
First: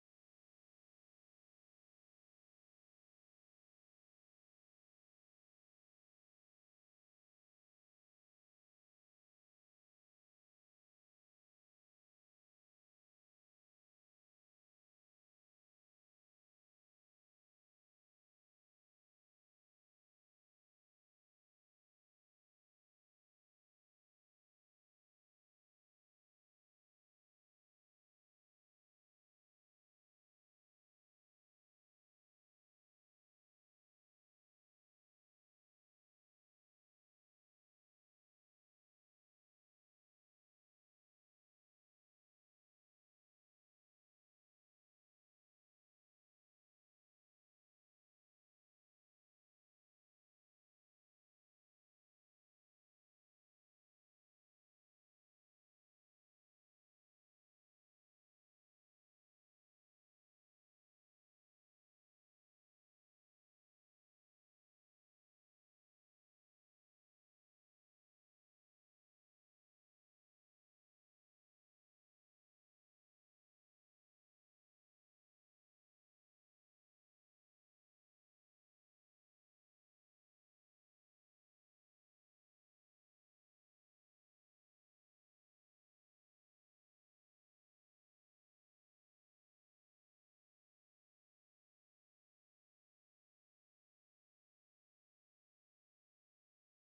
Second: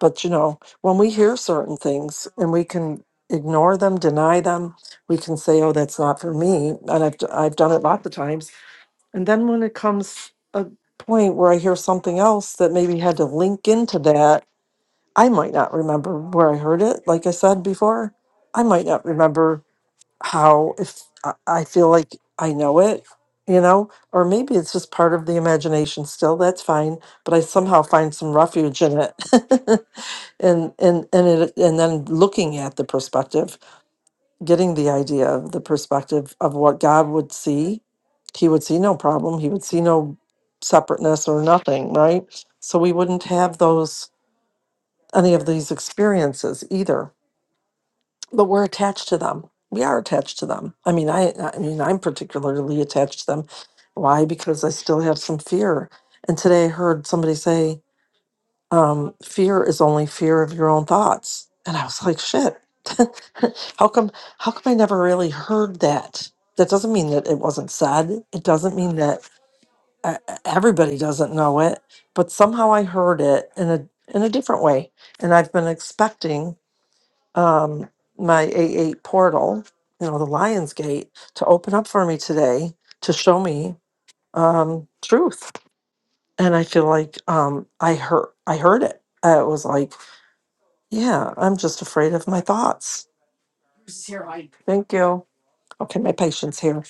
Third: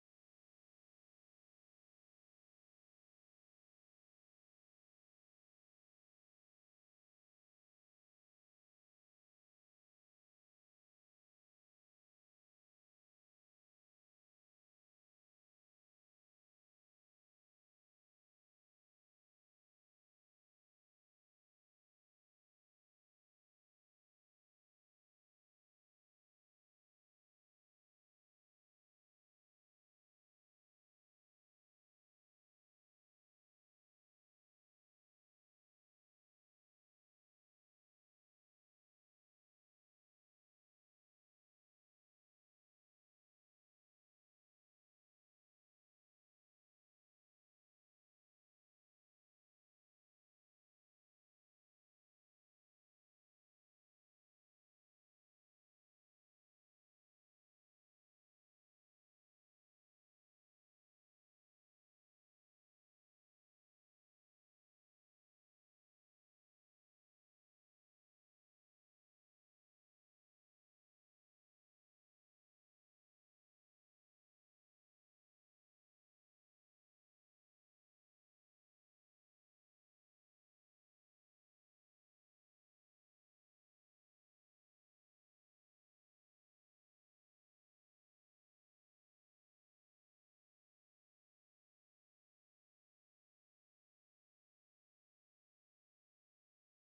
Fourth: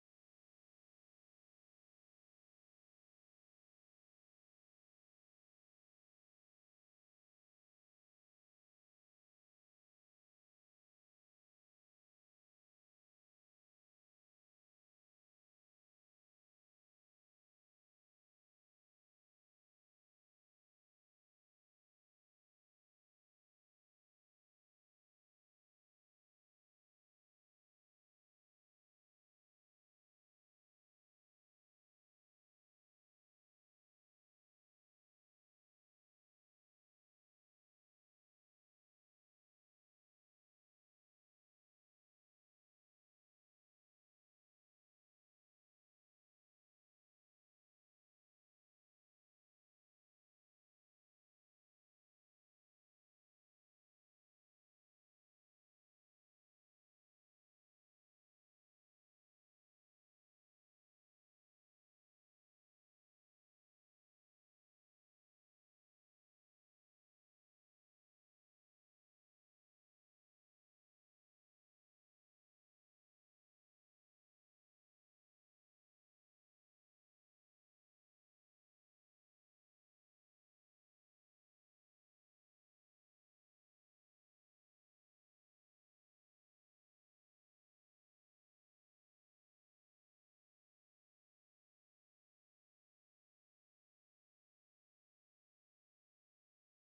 [SPEAKER 3] but you know, when we hear certain things and we can ignore them, deny them, we can say, "Oh, that's not for me," and I've d- I've done it lots of times. And then when it comes a point where I hear something else that maybe had to link into that I might not remember where I heard it. Like I said before, I might not remember how, if I I feel like I know it, you know, or maybe it's just part of the imagination still. That's fine. But I somehow find some refuge in it. and, and, and it, and then looking at the perspective, getting the idea of the perspective of what God would see. He would see no problem. He would see no separateness or nothing, right? So we wouldn't have those any of these experiences either but we're attached to them we are attached to them i mean i i mean i'm particularly attached to them why because i still have some fear and today i heard somebody say um, fear is only fear of your own thoughts and i was like shit how come how come i never really heard that that doesn't mean that it wasn't said it doesn't mean that uh, everybody doesn't know it but somehow i heard it in a in a different way and i've been expecting um, my A8 portal, you know, the Lion's Gate, to open up for me today to show me um, truth. And I feel like um, I heard I heard it. Uh, It was like, yeah, I'm just afraid of my thoughts. Thank you. Okay, my patience here.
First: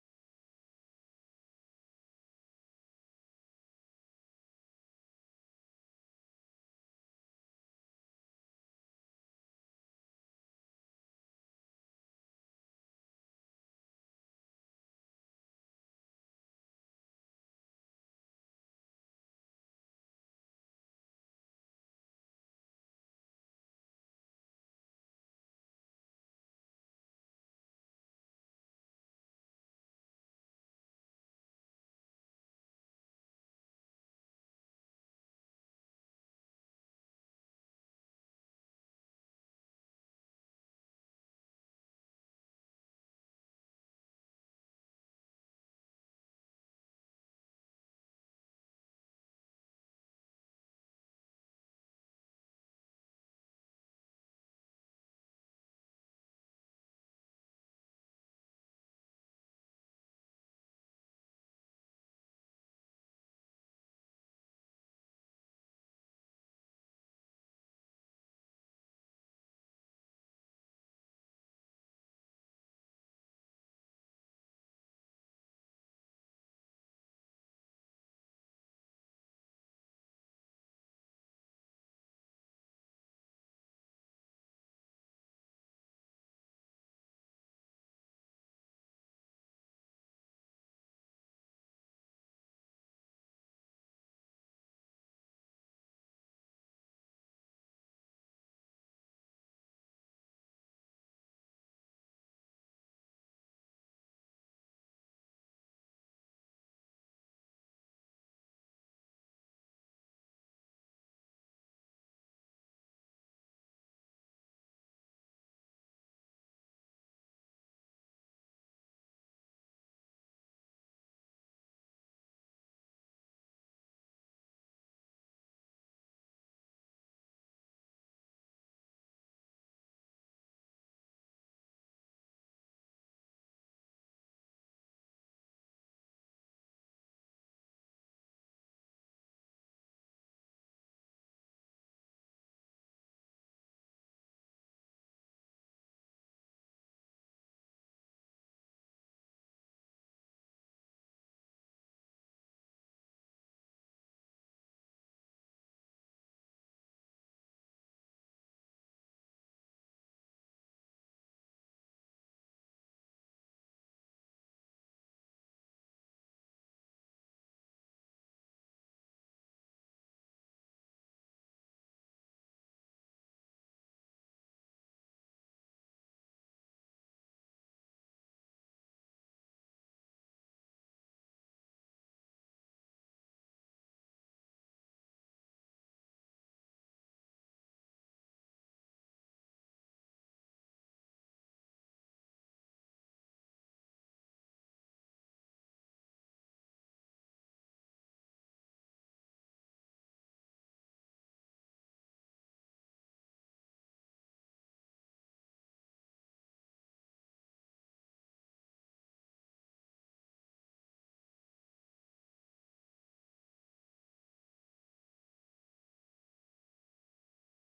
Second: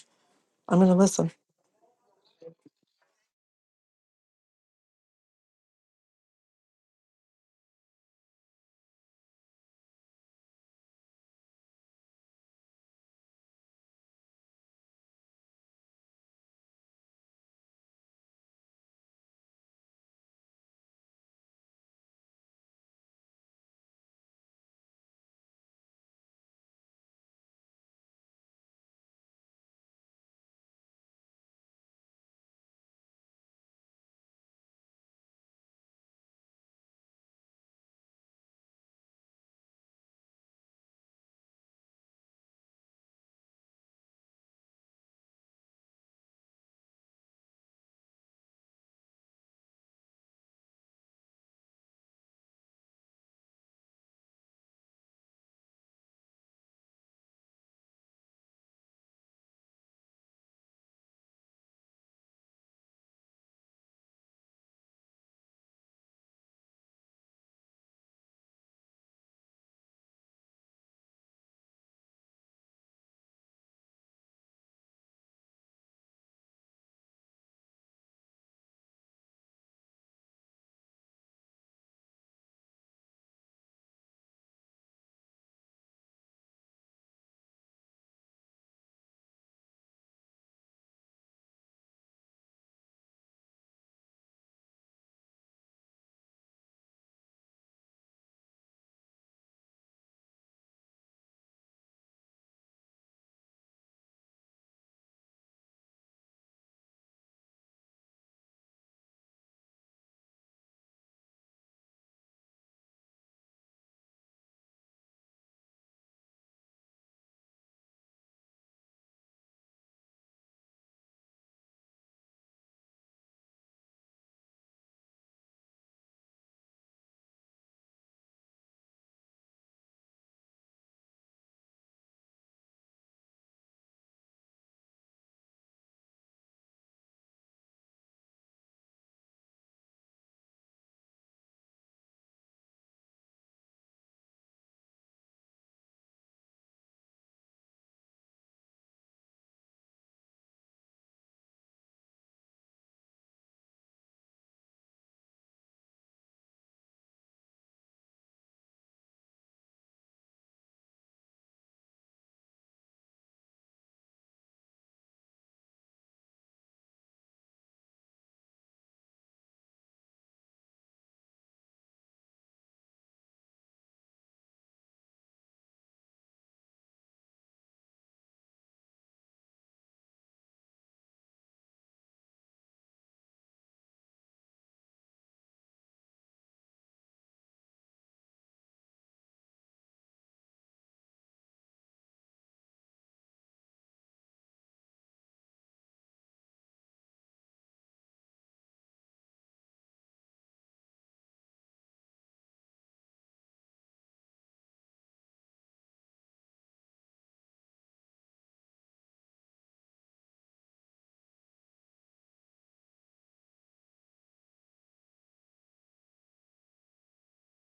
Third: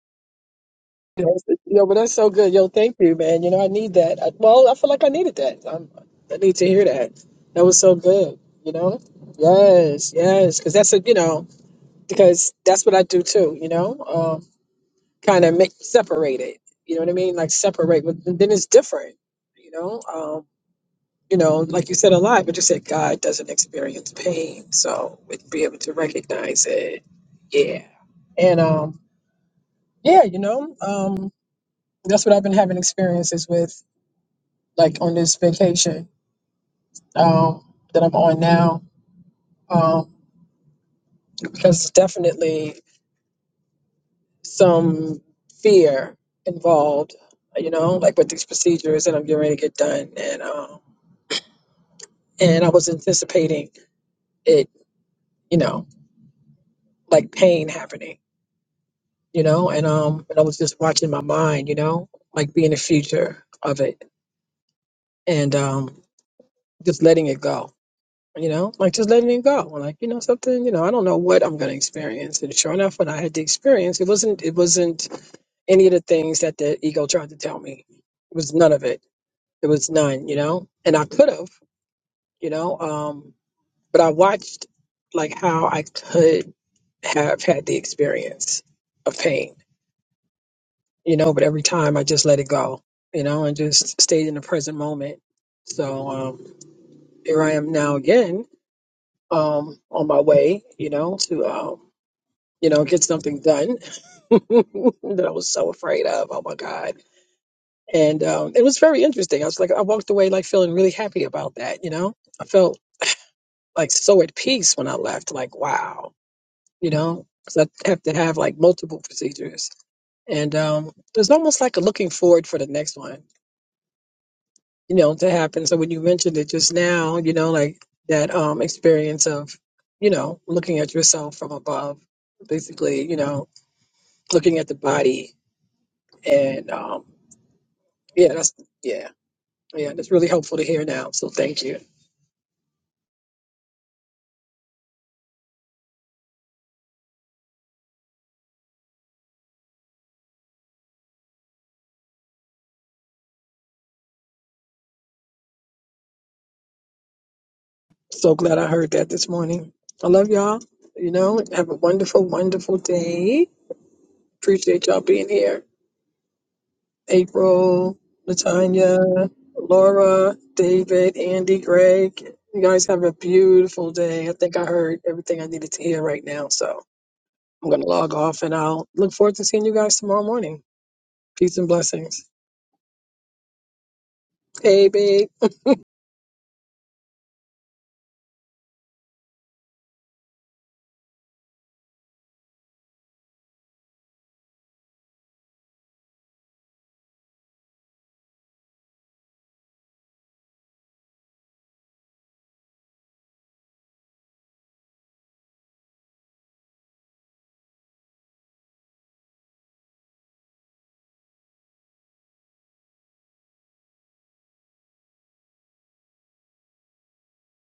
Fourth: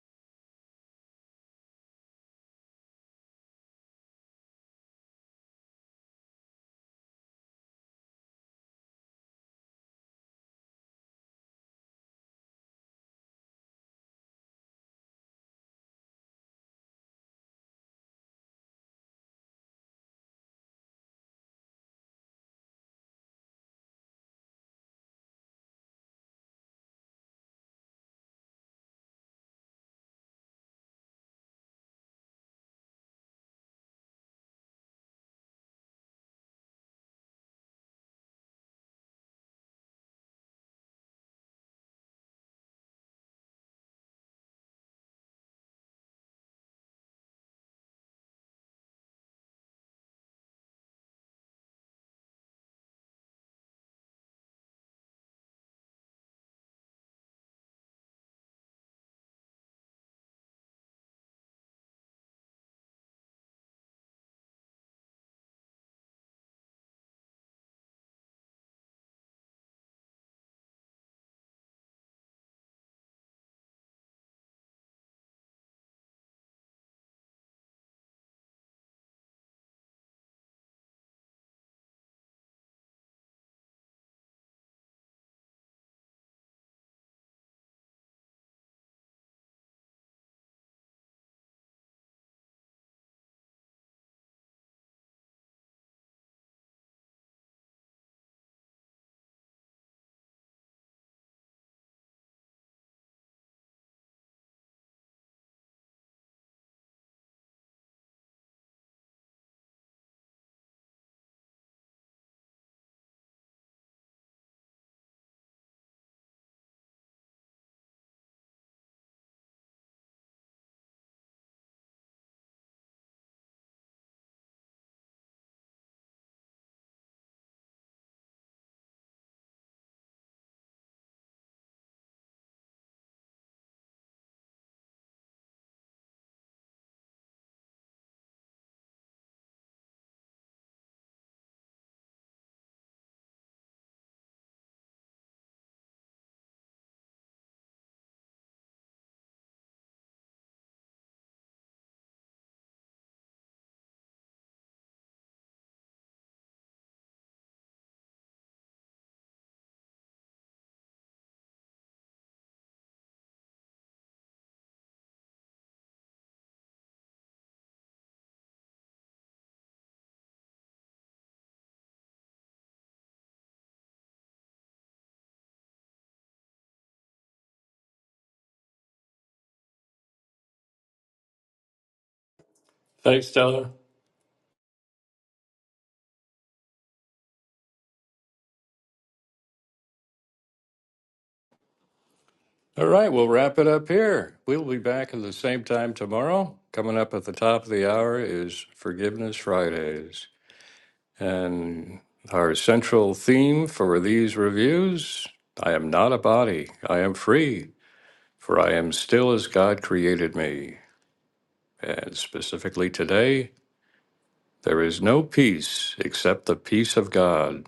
[SPEAKER 3] I'm gonna listen.
[SPEAKER 4] Yo, yo, but that's so good. Yo, thank you, man. You know, I need that. I, well, I feel like I needed that. Um I need to hear that. That was so good. You know, yes, yes, because that's a you know because that's what I do too. You know, um, kind of make separate it. You know what I mean? Like separate, but then it's different. You know, Um, you know, like you said a lot, but you said God doesn't experience pain. So we'd be able to recognize it, yeah. And um, yeah, you know, um, that's what I've been having experiences with, like on this vacation um, that I'm on now, um, because definitely some fear involved, you know, like with these procedures that I'm getting ready to get done, and um, and I was anticipating it, you know, like pain happening you know, and um and I was just watching my mind, you know, like being the future of it and um just letting it go, you know, like just letting it go. Like, you know, something, you know, I don't know what I'm gonna experience. And sure enough when I had the experience, it wasn't it wasn't any of the things that the ego tried to tell me. It was none of it. It was none, you know? And I could have, you know, um but I watched like how I could have had the experience of pain you know, but every time I just let it go, you know, and just stayed in the present moment. So um, here I am now again um, on my way, you know, to, um, you know, get something done that I was so afraid of. Oh my God. And um, it was very interesting. I was like, I walked away like feeling really happy about that, you know, I felt like so at peace when I left, like, wow, you know, because I have to have like multiple procedures. And um, it was almost like a looking forward for the next one you know, to happen. So when you mentioned it just now, you know, like that um experience of, you know, looking at yourself from above, basically, you know, looking at the body and um yeah, that's yeah. Yeah, that's really helpful to hear now. So thank you. So glad I heard that this morning. I love y'all. You know, have a wonderful, wonderful day. Appreciate y'all being here. April, Natanya, Laura, David, Andy, Greg. You guys have a beautiful day. I think I heard everything I needed to hear right now. So I'm going to log off and I'll look forward to seeing you guys tomorrow morning. Peace and blessings.
[SPEAKER 1] Thanks, Stella.
[SPEAKER 4] Hey, babe.
[SPEAKER 1] All right, we'll wrap it up here. We'll be back at the same time tomorrow. Coming up at the top of the hour is Forgiveness Fridays. And our central theme for these reviews I am not a body, I am free, for I am still as God created me. And specifically today, there is no peace except the peace of God.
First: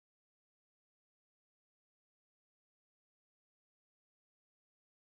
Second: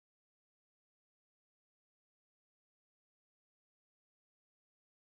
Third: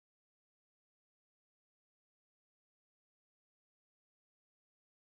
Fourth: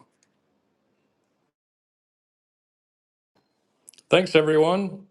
[SPEAKER 1] Thanks, everyone.